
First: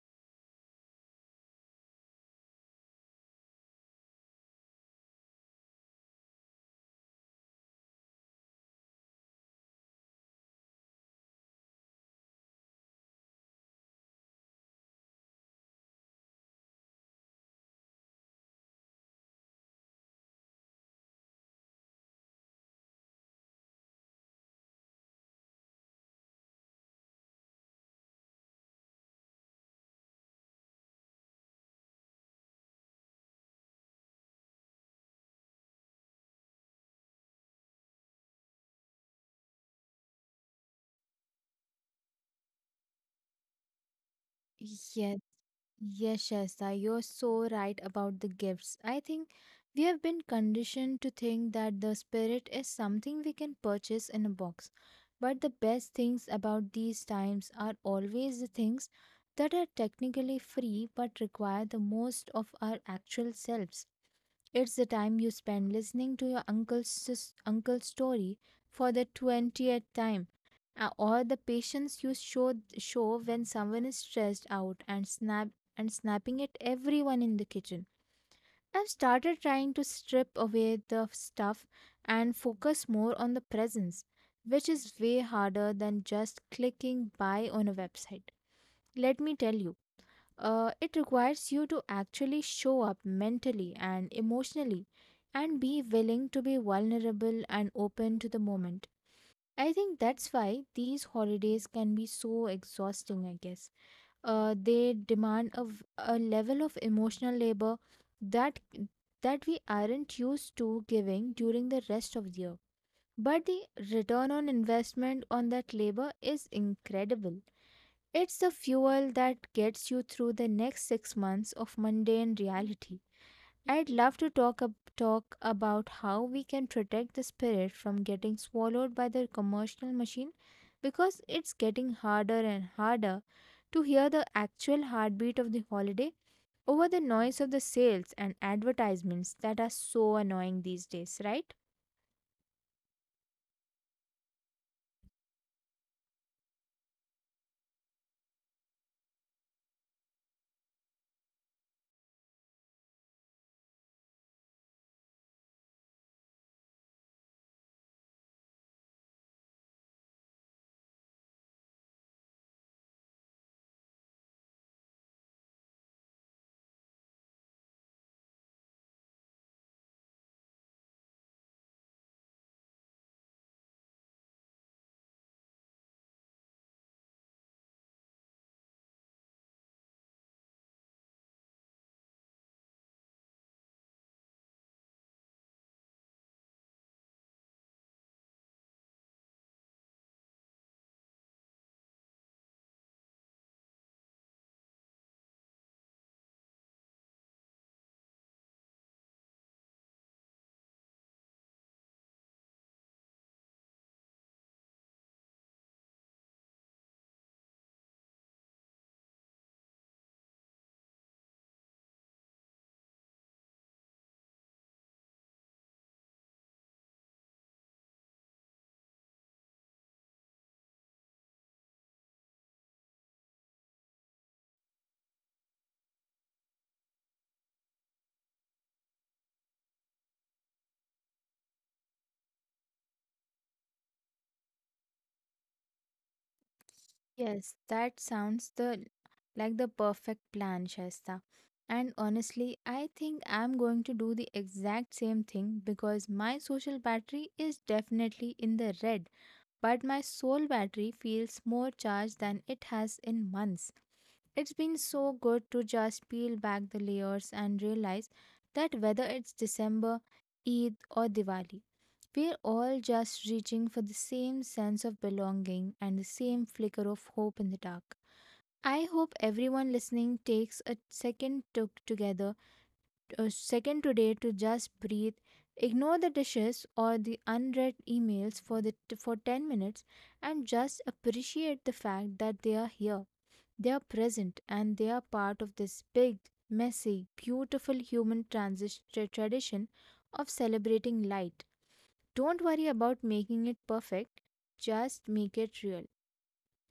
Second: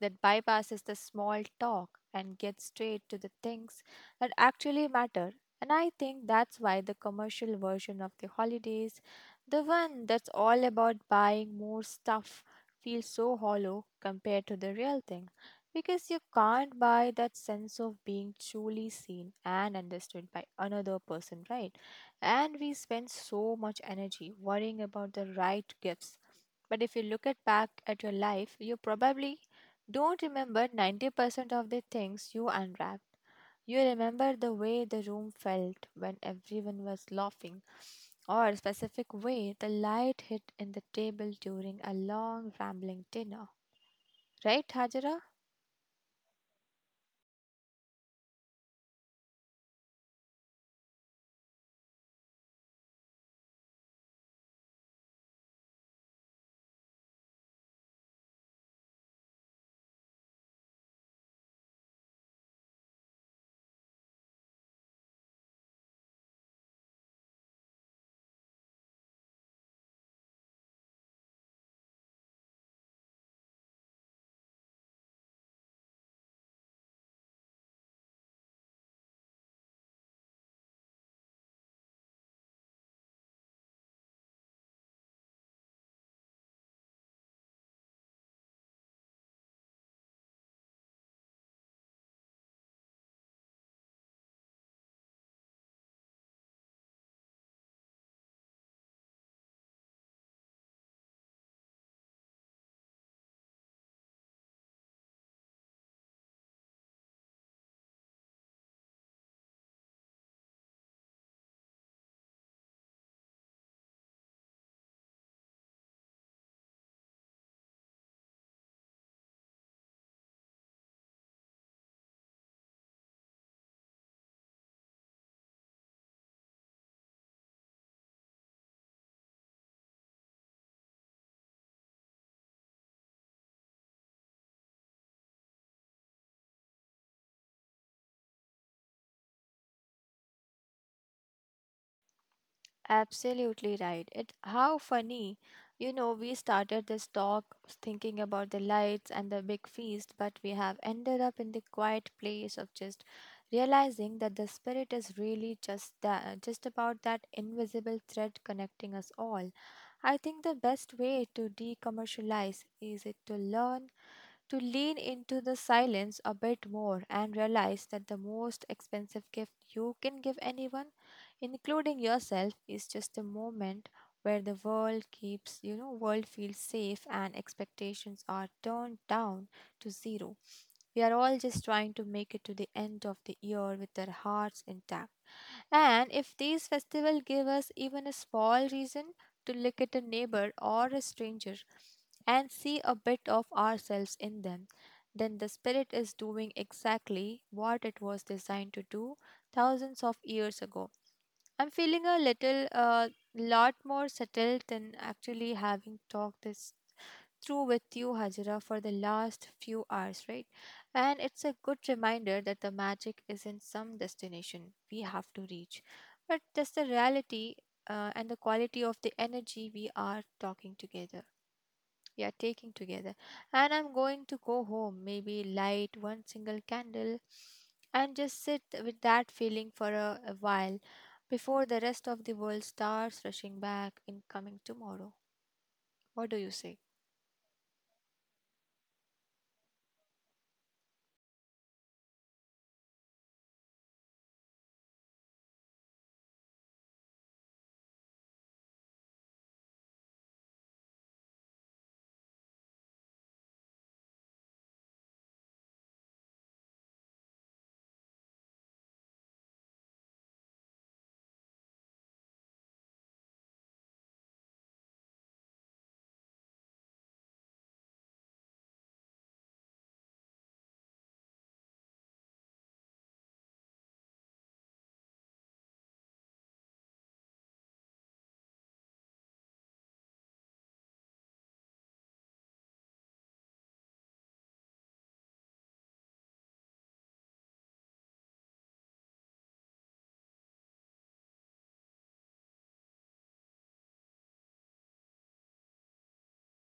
[SPEAKER 2] that bypasses the small talk and gets straight to the things that actually matter. And I think that's why the commercial version of the holidays, the one that's all about buying more stuff, feels so hollow compared to the real thing, because you can't buy that sense of being truly seen and understood by another person, right? And we spend so much energy worrying about the right gifts. But if you look at back at your life, you probably don't remember 90% of the things you unwrapped. You remember the way the room felt when everyone was laughing, or, specific way, the light hit in the table during a long rambling dinner. Right,
[SPEAKER 1] Yes,
[SPEAKER 2] Hajara?
[SPEAKER 1] Yes, Shaista, you're so right about the gifts. I think we have been conditioned to think that the spirit is something we can purchase in a box. But the best things about these times are always the things that are technically free but require the most of our actual selves. It's the time you spend listening to your uncle's story for the 20th time, or the patience you show when someone is stressed out and snapping at everyone in the kitchen. I've started trying to strip away the stuff and focus more on the presence, which is way harder than just clicking buy on a website. Let me tell you, it requires you to actually show up mentally and emotionally and be willing to be vulnerable and open to the moment. I think that's why these holidays can be so exhausting, I guess. They demand a level of emotional labor that that we aren't used to giving during the rest of the year. But the return on investment on that labor is incredible. It's the fuel that gets you through the next 6 months of mundane reality. I'd love to talk about how we can protect the spirit from getting swallowed by the commercial machine, because it's getting harder and harder to hear the actual heartbeat of the holiday over the noise of the sales and advertisements that are so annoying these days, right?
[SPEAKER 2] Absolutely right. It how funny. You know, we started this talk thinking about the lights and the big feast, but we have ended up in the quiet place of just realizing that the spirit is really just that, just about that invisible thread connecting us all. I think the best way to decommercialize is it to learn to lean into the silence a bit more and realize that the most expensive gift you can give anyone including yourself is just a moment where the world keeps world feels safe and expectations are turned down to zero. We are all just trying to make it to the end of the year with our hearts intact, and if these festivals give us even a small reason to look at a neighbor or a stranger and see a bit of ourselves in them, then the spirit is doing exactly what it was designed to do thousands of years ago. I'm feeling a little, lot more settled than actually having talked this through with you, Hajira, for the last few hours, right? And it's a good reminder that the magic isn't some destination we have to reach, but just the reality and the quality of the energy we are taking together. And I'm going to go home, maybe light one single candle and just sit with that feeling for a while before the rest of the world starts rushing back in coming tomorrow. What do you say?
[SPEAKER 1] Yes, that sounds the like the perfect plan, Shaista. And honestly, I think I'm going to do the exact same thing because my social battery is definitely in the red, but my soul battery feels more charged than it has in months. It's been so good to just peel back the layers and realize that whether it's December, Eid, or Diwali, we're all just reaching for the same sense of belonging and the same flicker of hope in the dark. I hope everyone listening takes a second to together, a second today to just breathe, ignore the dishes or the unread emails for the for 10 minutes, and just appreciate the fact that they are here. They are present, and they are part of this big, messy, beautiful human transition tradition of celebrating light. Don't worry about making it perfect, just make it real,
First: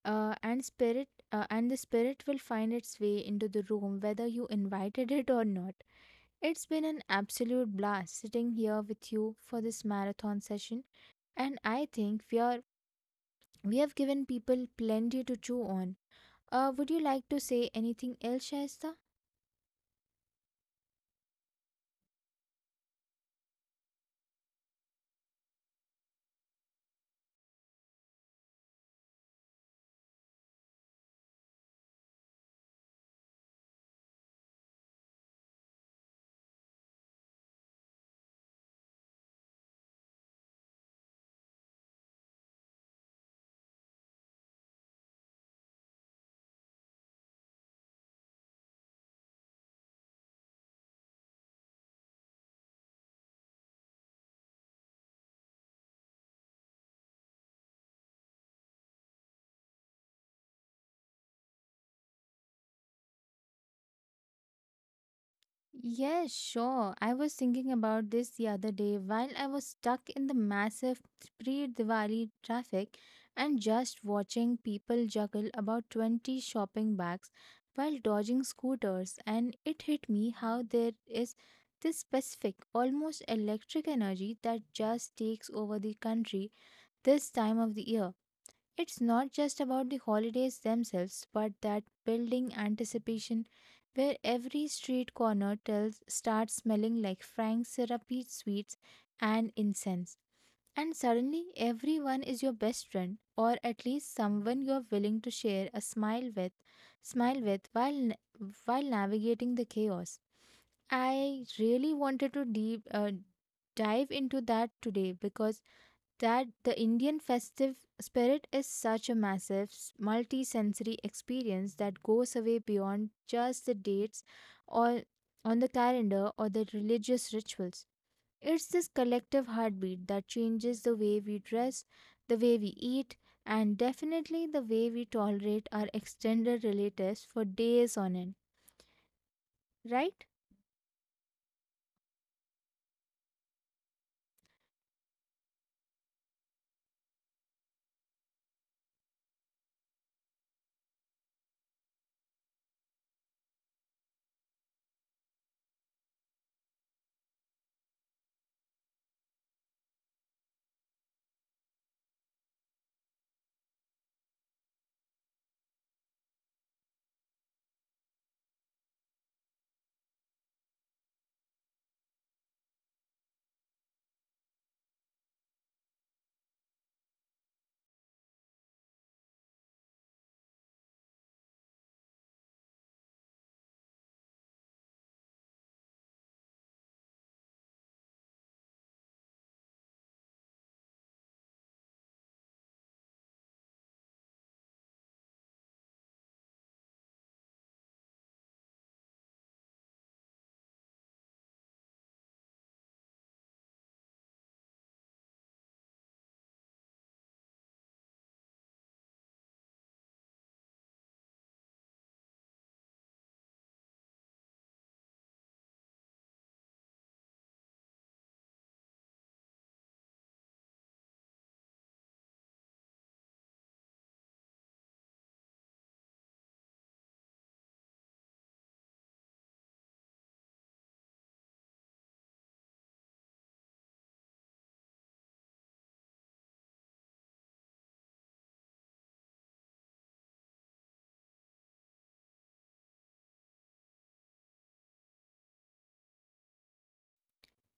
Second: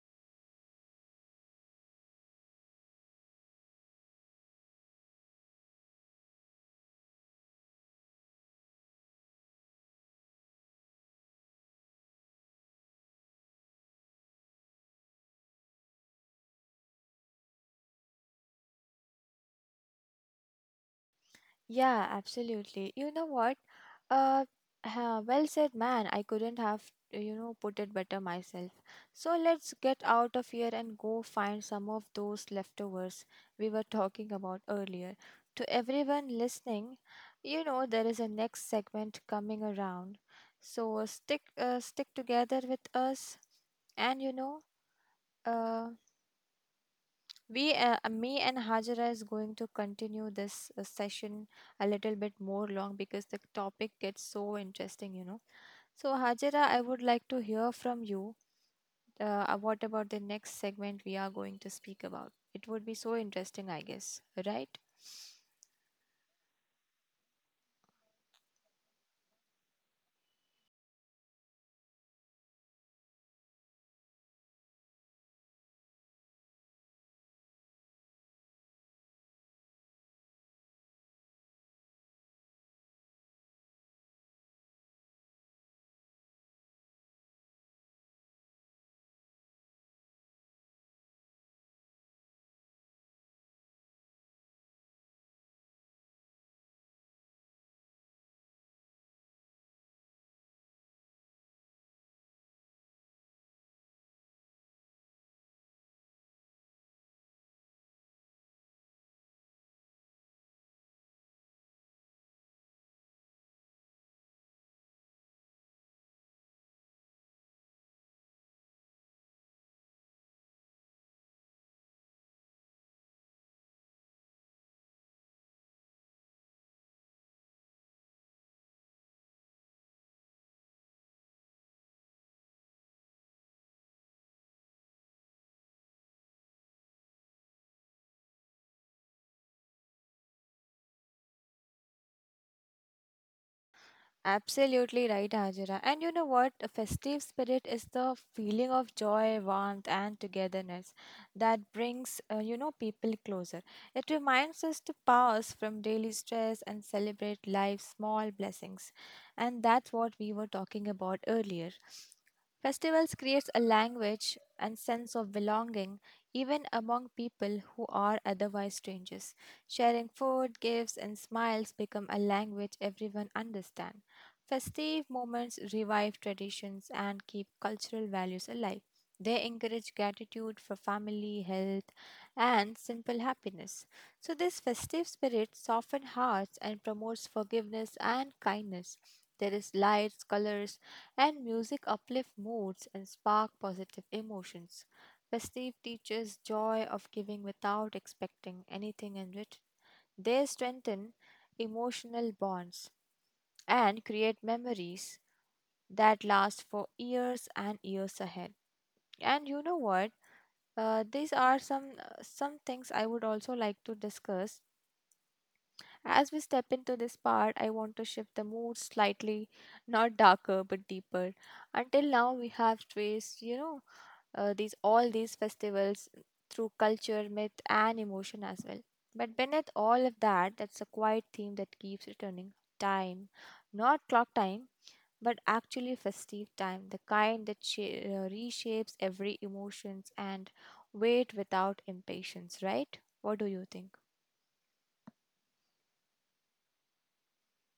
[SPEAKER 1] and the spirit will find its way into the room whether you invited it or not. It's been an absolute blast sitting here with you for this marathon session, and I think we have given people plenty to chew on. Uh, would you like to say anything else, Shaista?
[SPEAKER 2] Yeah, absolutely. You know what? Uh, well said, man. I couldn't have, put it better myself. So let's get out of here and go find some of those leftovers we were talking about earlier. To everyone listening, there is a next segment coming around. So stick together with us, and uh, me and Hajara is going to continue this session a little bit more long because the topic gets so interesting, you know. So, Hajara, I would like to hear from you. What about the next segment we are going to speak about? It would be so interesting, I guess, right?
[SPEAKER 1] Yes, sure. I was thinking about this the other day while I was stuck in the massive pre Diwali traffic and just watching people juggle about 20 shopping bags while dodging scooters. And it hit me how there is this specific, almost electric energy that just takes over the country this time of the year. It's not just about the holidays themselves, but that building anticipation where every street corner tells starts smelling like frank syrupy sweets and incense. And suddenly everyone is your best friend, or at least someone you're willing to share a smile with, while navigating the chaos. I really wanted to deep dive into that today because that the Indian festive spirit is such a massive, multi sensory experience that goes away beyond just the dates, or on the calendar, or the religious rituals. It's this collective heartbeat that changes the way we dress, the way we eat, and definitely the way we tolerate our extended relatives for days on end, right?
[SPEAKER 2] Absolutely right, Hajira. And you know what? A festive spirit is the feeling of joy, warmth, and togetherness that brings, people closer. It reminds us to pause from daily stress and celebrate life's small blessings. And that's what we were talking about earlier. Festivals creates a language and sense of belonging even among people who are otherwise strangers. Sharing food, gifts, and smiles become a language everyone understands. Festive moments revive traditions and keep cultural values alive. They encourage gratitude for family, health, and simple happiness. So, this festive spirit softens hearts and promotes forgiveness and kindness. There is lights, colors, and music uplift moods and spark positive emotions. Festive teaches joy of giving without expecting anything in return. They strengthen emotional bonds and create memories that last for years and years ahead. And you know what? These are some some things I would also like to discuss. As we step into this part, I want to shift the mood slightly, not darker but deeper. Until now, we have traced, you know, these all these festivals through culture, myth, and emotion as well. But beneath all of that, that's a quiet theme that keeps returning: time, not clock time, but actually festive time, the kind that reshapes every emotions and wait without impatience, right? What do you think?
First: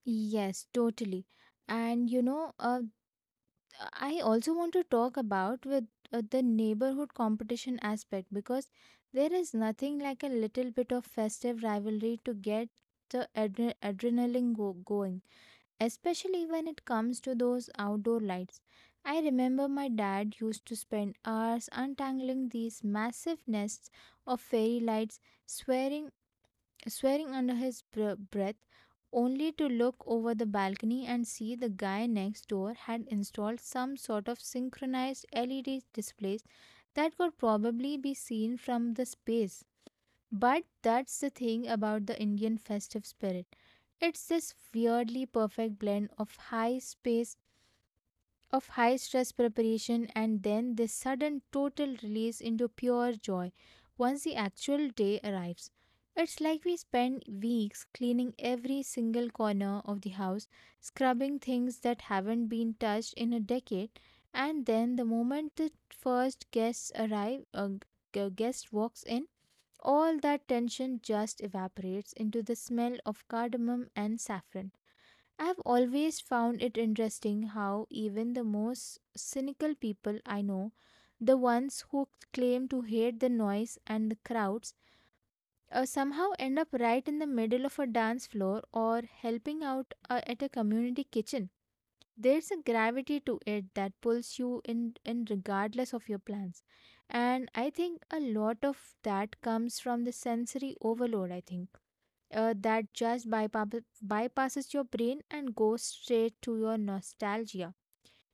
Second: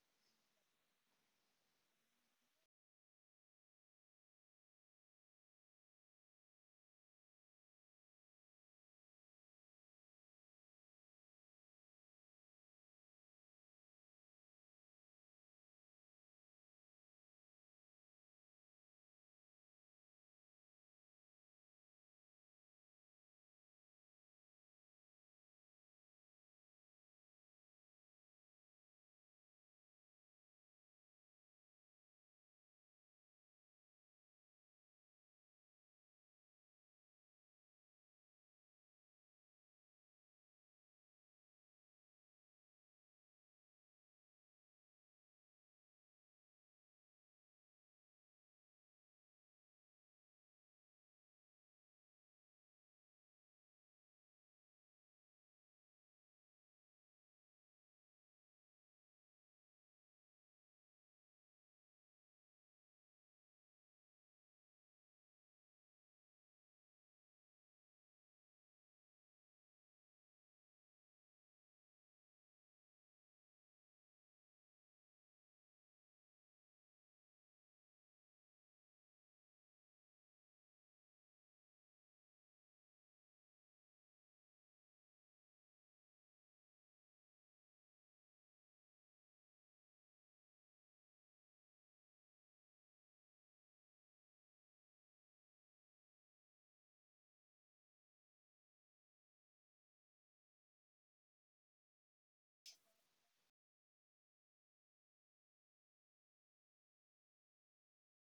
[SPEAKER 1] Yes, totally. And you know, I also want to talk about with the neighborhood competition aspect, because there is nothing like a little bit of festive rivalry to get the adrenaline going, especially when it comes to those outdoor lights. I remember my dad used to spend hours untangling these massive nests of fairy lights, swearing swearing under his breath, only to look over the balcony and see the guy next door had installed some sort of synchronized LED displays that could probably be seen from the space. But that's the thing about the Indian festive spirit. It's this weirdly perfect blend of high space of high stress preparation and then this sudden total release into pure joy once the actual day arrives. It's like we spend weeks cleaning every single corner of the house, scrubbing things that haven't been touched in a decade, and then the moment the first guests arrive, a g- guest walks in, all that tension just evaporates into the smell of cardamom and saffron. I have always found it interesting how even the most cynical people I know, the ones who claim to hate the noise and the crowds, somehow end up right in the middle of a dance floor or helping out at a community kitchen. There's a gravity to it that pulls you in regardless of your plans. And I think a lot of that comes from the sensory overload, I think, that just bypasses your brain and goes straight to your nostalgia.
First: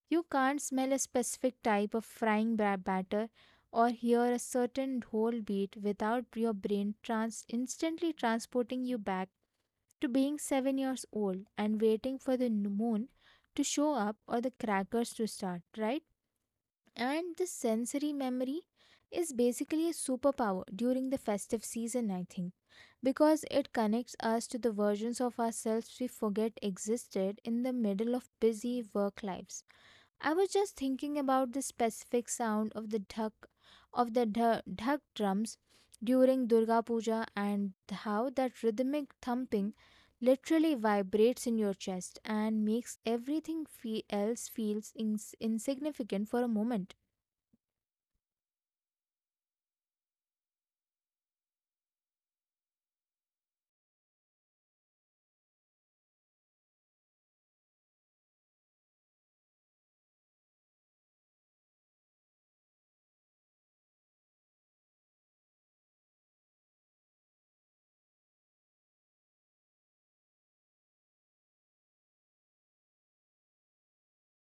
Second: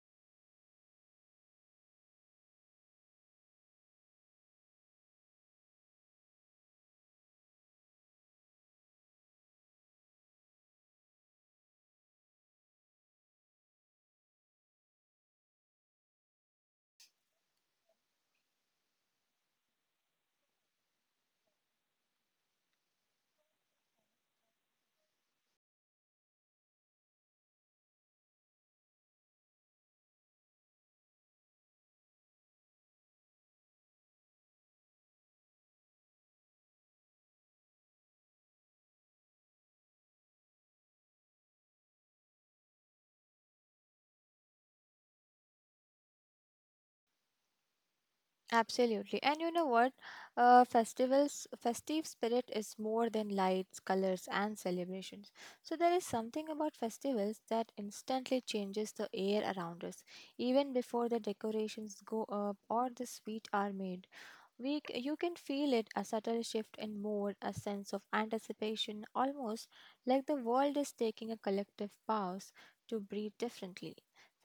[SPEAKER 1] You can't smell a specific type of frying batter or hear a certain whole beat without your brain instantly transporting you back to being 7 years old and waiting for the moon to show up or the crackers to start, right? And this sensory memory is basically a superpower during the festive season, I think, because it connects us to the versions of ourselves we forget existed in the middle of busy work lives. I was just thinking about the specific sound of the dhak, of the dh dhak drums during Durga Puja, and how that rhythmic thumping literally vibrates in your chest and makes everything fe- else feels ins- insignificant for a moment.
[SPEAKER 2] Absolutely. And you know what? Festive spirit is more than lights, colors, and celebrations. So there is something about festivals that instantly changes the air around us, even before the decorations go up or the sweet are made. You can feel it a subtle shift in mood, a sense of anticipation, almost like the world is taking a collective pause to breathe differently.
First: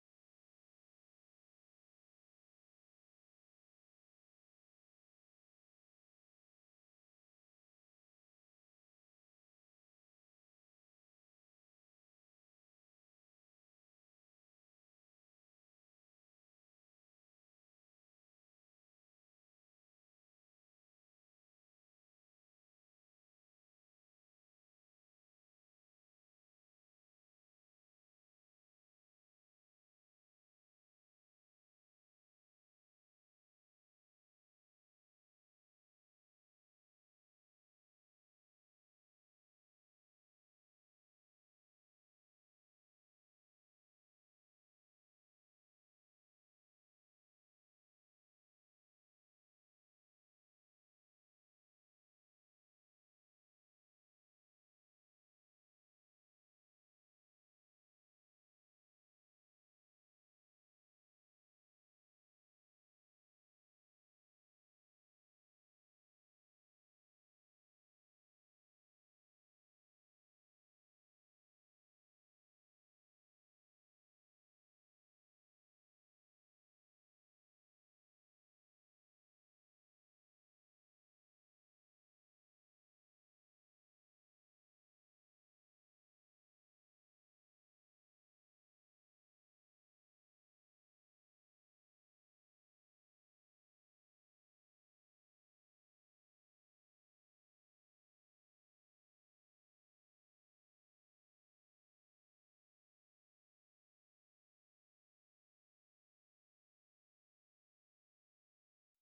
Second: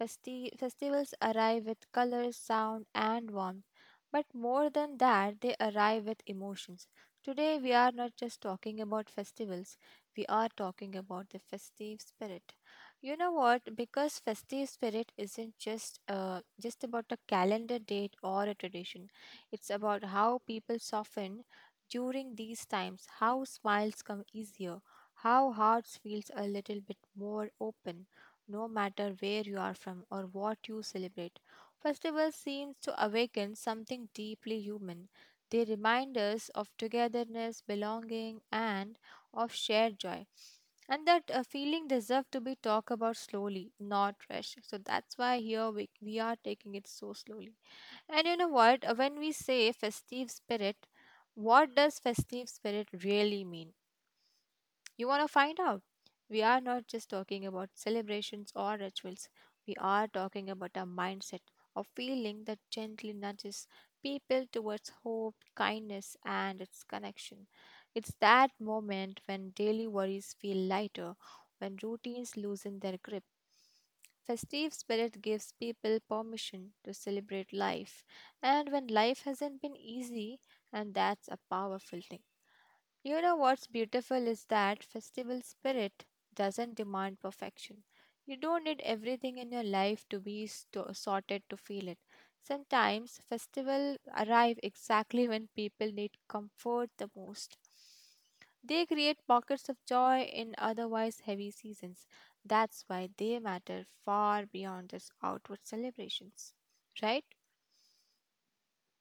[SPEAKER 2] Festivals arrive with colors, sound, and warmth, but more than that, they arrive with emotions. Today, we are not just talking about festivals, we are talking about the festive spirit. You know what? Because festive spirit isn't just about a calendar date or a tradition. It's about how people soften during these times, how smiles come easier, how hearts feels a little bit more open, no matter where you are from or what you celebrate. Festivals seems to awaken something deeply human. They remind us of togetherness, belonging, and of shared joy. And that feeling deserves to be talked about slowly, not rushed. So that's why here we are taking it so slowly. And you know what? When we say festive spirit, what does festive spirit really mean? You want to find out? We are not just talking about celebrations or rituals, we are talking about a mindset, a feeling that gently nudges people towards hope, kindness, and its connection. It's that moment when daily worries feel lighter, when routines loosen their grip. Festive spirit gives people permission to celebrate life, and when life hasn't been easy, and that's a powerful thing. You know what's beautiful is that festival spirit doesn't demand perfection. You don't need everything in your life to be sorted to feel it. Sometimes festivals arrive exactly when people need comfort the most. They create pockets of joy in otherwise heavy seasons. That's why they matter far beyond just outward celebrations, right?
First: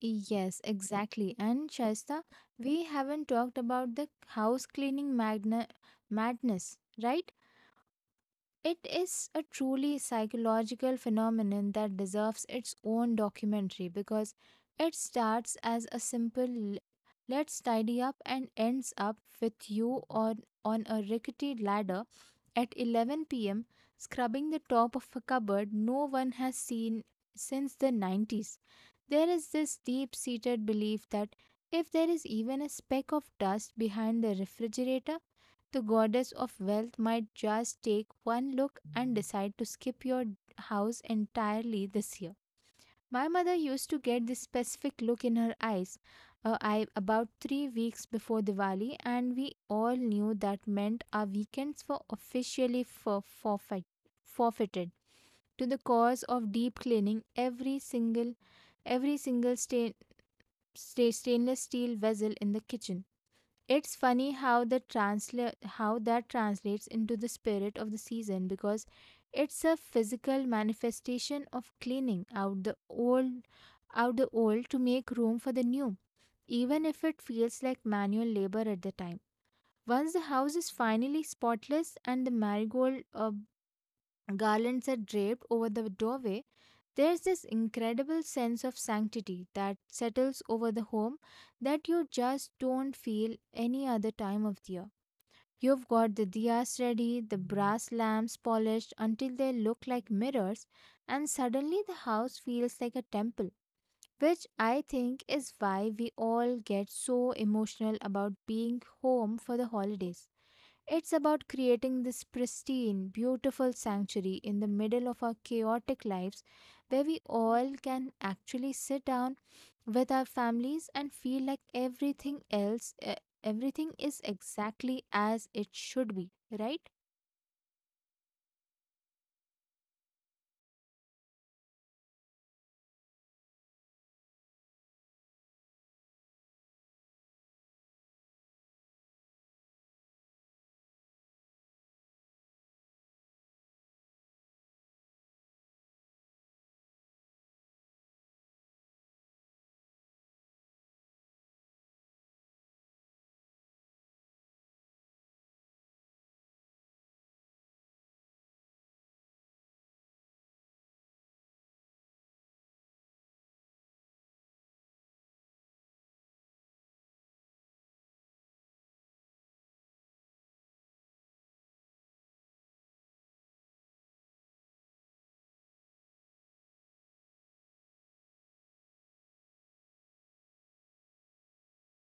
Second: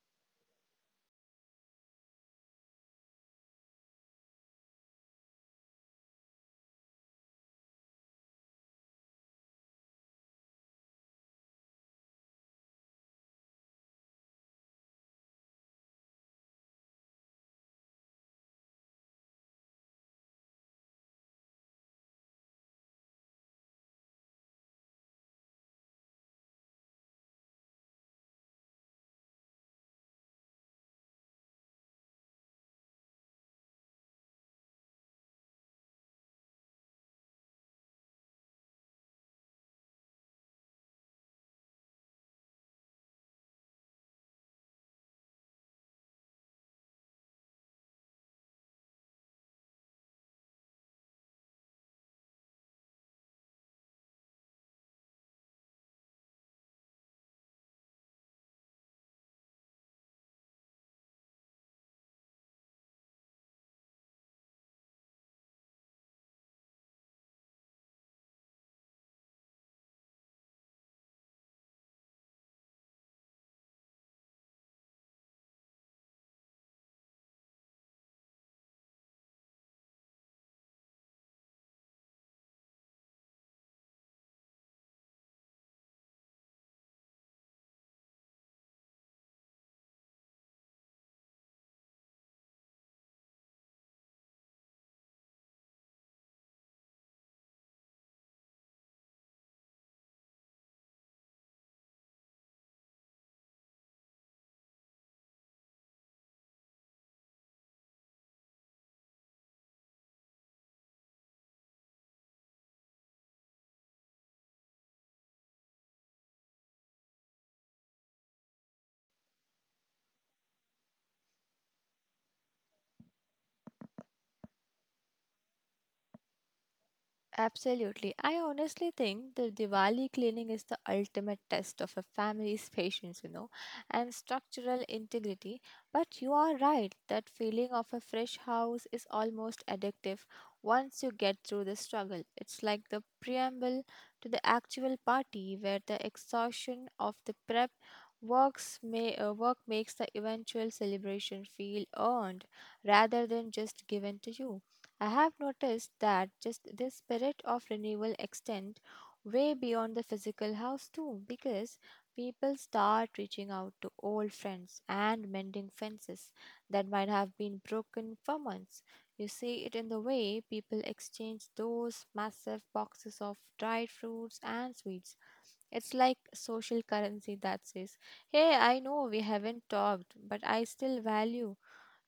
[SPEAKER 1] Yes, exactly. And Shaista, we haven't talked about the house cleaning madness, right? It is a truly psychological phenomenon that deserves its own documentary, because it starts as a simple let's tidy up and ends up with you on a rickety ladder at 11 p.m., scrubbing the top of a cupboard no one has seen since the 90s. There is this deep seated belief that if there is even a speck of dust behind the refrigerator, the goddess of wealth might just take one look and decide to skip your house entirely this year. My mother used to get this specific look in her eyes, about 3 weeks before Diwali, and we all knew that meant our weekends were officially forfeited to the cause of deep cleaning every single stain, stainless steel vessel in the kitchen. It's funny how that translates into the spirit of the season, because it's a physical manifestation of cleaning out the old to make room for the new, even if it feels like manual labor at the time. Once the house is finally spotless and the marigold garlands are draped over the doorway, there's this incredible sense of sanctity that settles over the home that you just don't feel any other time of the year. You've got the diyas ready, the brass lamps polished until they look like mirrors, and suddenly the house feels like a temple, which I think is why we all get so emotional about being home for the holidays. It's about creating this pristine, beautiful sanctuary in the middle of our chaotic lives, where we all can actually sit down with our families and feel like everything is exactly as it should be, right?
[SPEAKER 2] Absolutely. I honestly think the Diwali cleaning is the ultimate test of a family's patience, you know, and structural integrity. But you are right, that feeling of a fresh house is almost addictive once you get through the struggle. It's like the preamble to the actual party where the exhaustion of the prep work makes the eventual celebration feel earned rather than just given to you. I have noticed that just this spirit of renewal extends way beyond the physical house too, because people start reaching out to old friends and mending fences that might have been broken for months. You see it in the way people exchange those massive boxes of dried fruits and sweets. It's like social currency that says, "Hey, I know we haven't talked, but I still value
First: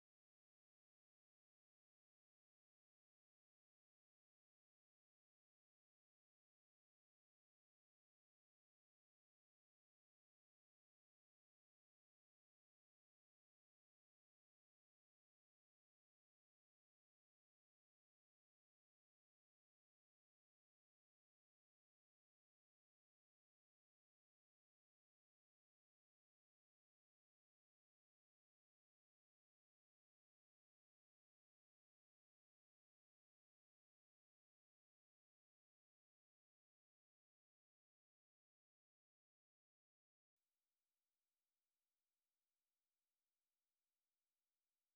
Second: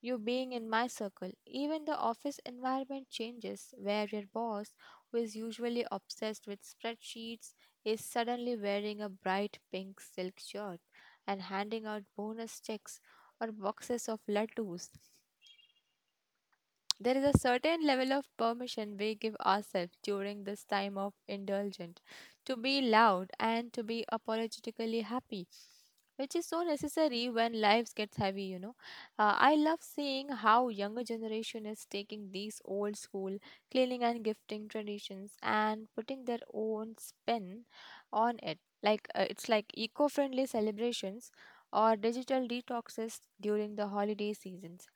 [SPEAKER 2] you being in my circle." Even the office environment changes, where your boss, who is usually obsessed with spreadsheets, is suddenly wearing a bright pink silk shirt and handing out bonus checks or boxes of lattes. There is a certain level of permission we give ourselves during this time of indulgence to be loud and to be apologetically happy, which is so necessary when lives gets heavy, you know. I love seeing how younger generation is taking these old school cleaning and gifting traditions and putting their own spin on it. It's like eco-friendly celebrations or digital detoxes during the holiday seasons.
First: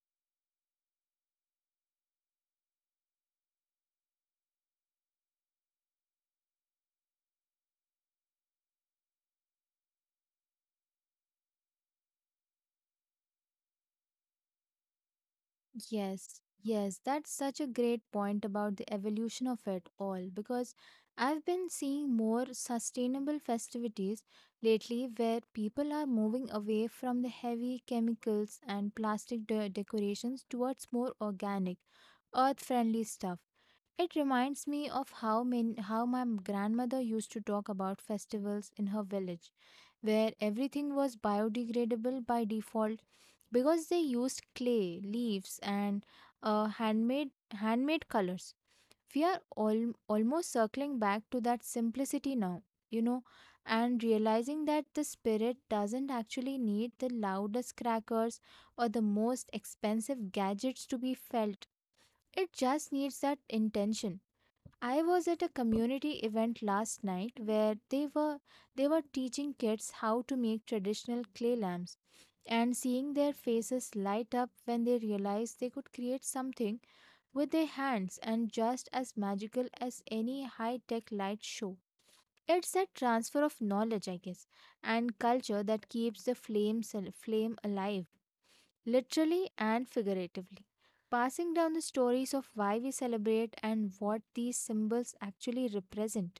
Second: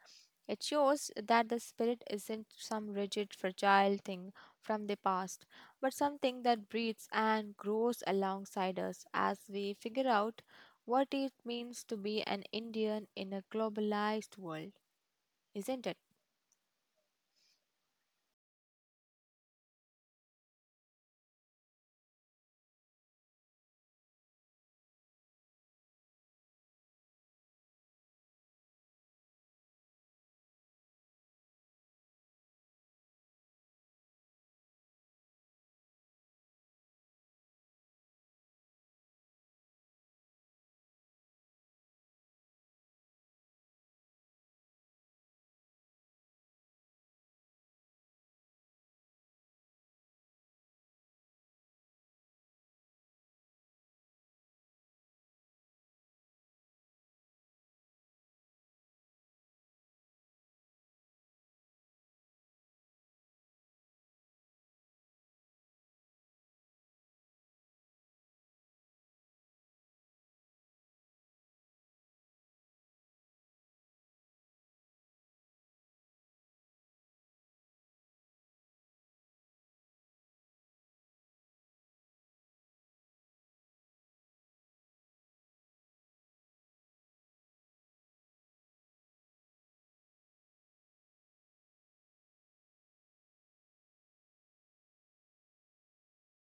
[SPEAKER 2] It shows that the spirit isn't some rigid, fragile thing from the past, but something that breathes and grows alongside us as we figure out what it means to be an Indian in a globalized world, isn't it?
[SPEAKER 1] Yes yes that's such a great point about the evolution of it all, because I've been seeing more sustainable festivities lately, where people are moving away from the heavy chemicals and plastic decorations towards more organic, earth friendly stuff. It reminds me of how my grandmother used to talk about festivals in her village, where everything was biodegradable by default because they used clay, leaves, and uh, handmade handmade colors. We are all almost circling back to that simplicity now, you know, and realizing that the spirit doesn't actually need the loudest crackers or the most expensive gadgets to be felt. It just needs that intention. I was at a community event last night where they were teaching kids how to make traditional clay lamps, and seeing their faces light up when they realized they could create something with their hands and just as magical as any high-tech light show. It's that transfer of knowledge, I guess, and culture that keeps the flame alive, literally and figuratively, passing down the stories of why we celebrate and what these symbols actually represent.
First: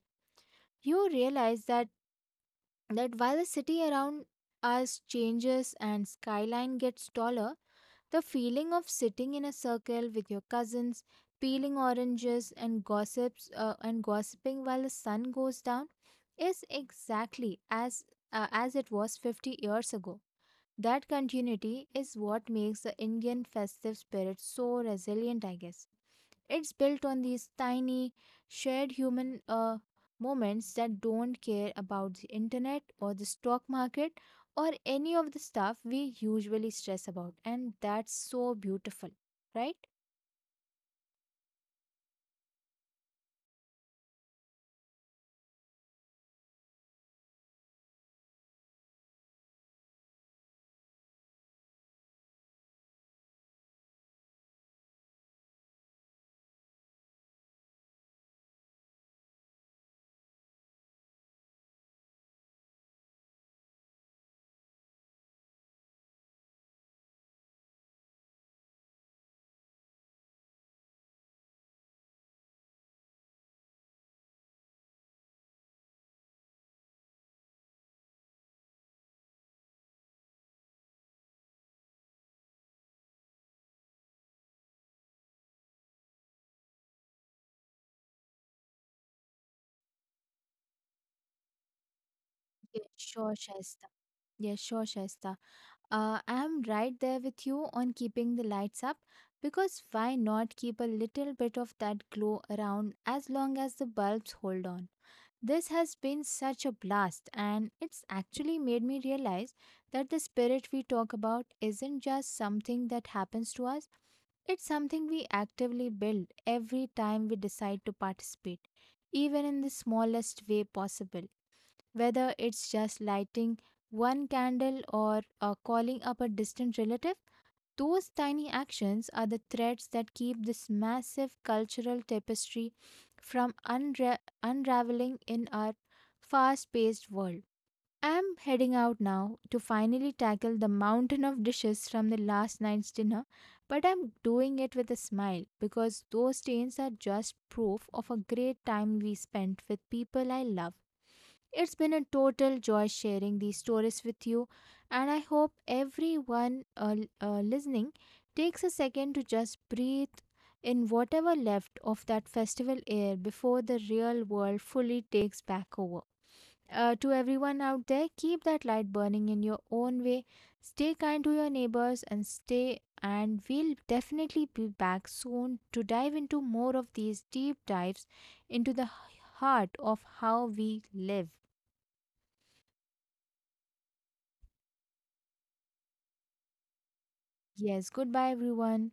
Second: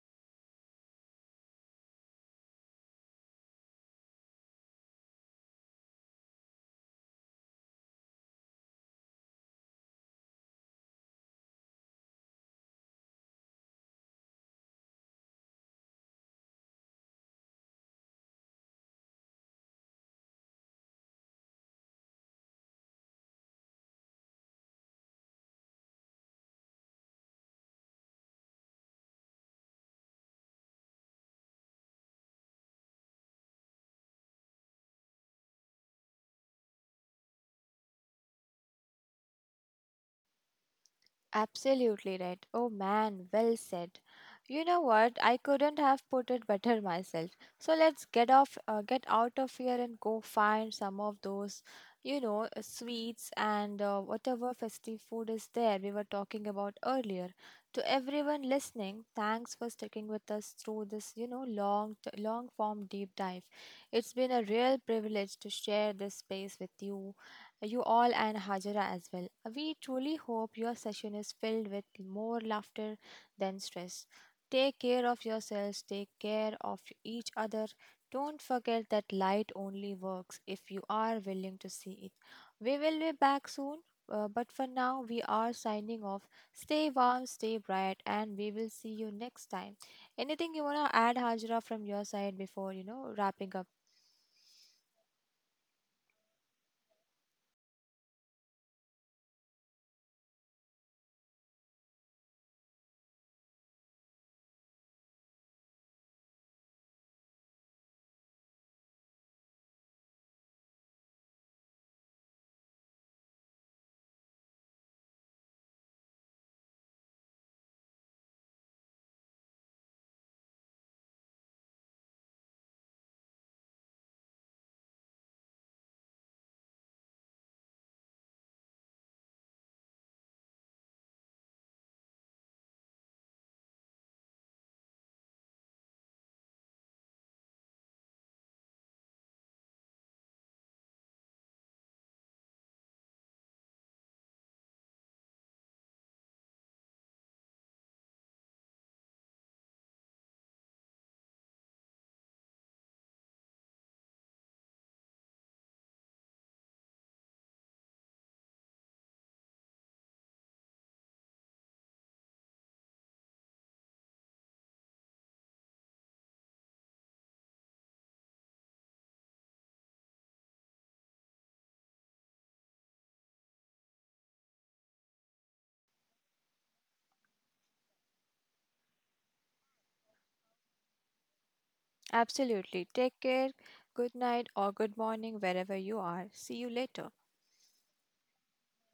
[SPEAKER 1] You realize that while the city around us changes and skyline gets taller, the feeling of sitting in a circle with your cousins, peeling oranges and gossips and gossiping while the sun goes down, is exactly as it was 50 years ago. That continuity is what makes the Indian festive spirit so resilient, I guess. It's built on these tiny, shared human moments that don't care about the internet or the stock market or any of the stuff we usually stress about. And that's so beautiful, right?
[SPEAKER 2] Absolutely right. Oh man, well said. You know what? I couldn't have put it better myself. So get out of here and go find some of those, sweets and whatever festive food is there we were talking about earlier. To everyone listening, thanks for sticking with us through this, you know, long form deep dive. It's been a real privilege to share this space with you all and Hajara as well. We truly hope your session is filled with more laughter than stress. Take care of yourselves, take care of each other. Don't forget that light only works if you are willing to see it. We will be back soon, but for now, we are signing off. Stay warm, stay bright, and we will see you next time. Anything you want to add, Hajra, from your side before,
[SPEAKER 1] Yes, sure,
[SPEAKER 2] wrapping up?
[SPEAKER 1] Shaista. Yes, sure, Shaista. I'm right there with you on keeping the lights up, because why not keep a little bit of that glow around as long as the bulbs hold on? This has been such a blast, and it's actually made me realize that the spirit we talk about isn't just something that happens to us, it's something we actively build every time we decide to participate, even in the smallest way possible, whether it's just lighting one candle or calling up a distant relative. Those tiny actions are the threads that keep this massive cultural tapestry from unraveling in our fast paced world. I'm heading out now to finally tackle the mountain of dishes from the last night's dinner, but I'm doing it with a smile because those stains are just proof of a great time we spent with people I love. It's been a total joy sharing these stories with you, and I hope everyone listening takes a second to just breathe in whatever left of that festival air before the real world fully takes back over. To everyone out there, keep that light burning in your own way. Stay kind to your neighbors and we'll definitely be back soon to dive into more of these deep dives into the heart of how we live.
[SPEAKER 2] Absolutely. Take care. Good night or good morning, wherever you are. See you later.
[SPEAKER 1] Yes, goodbye, everyone.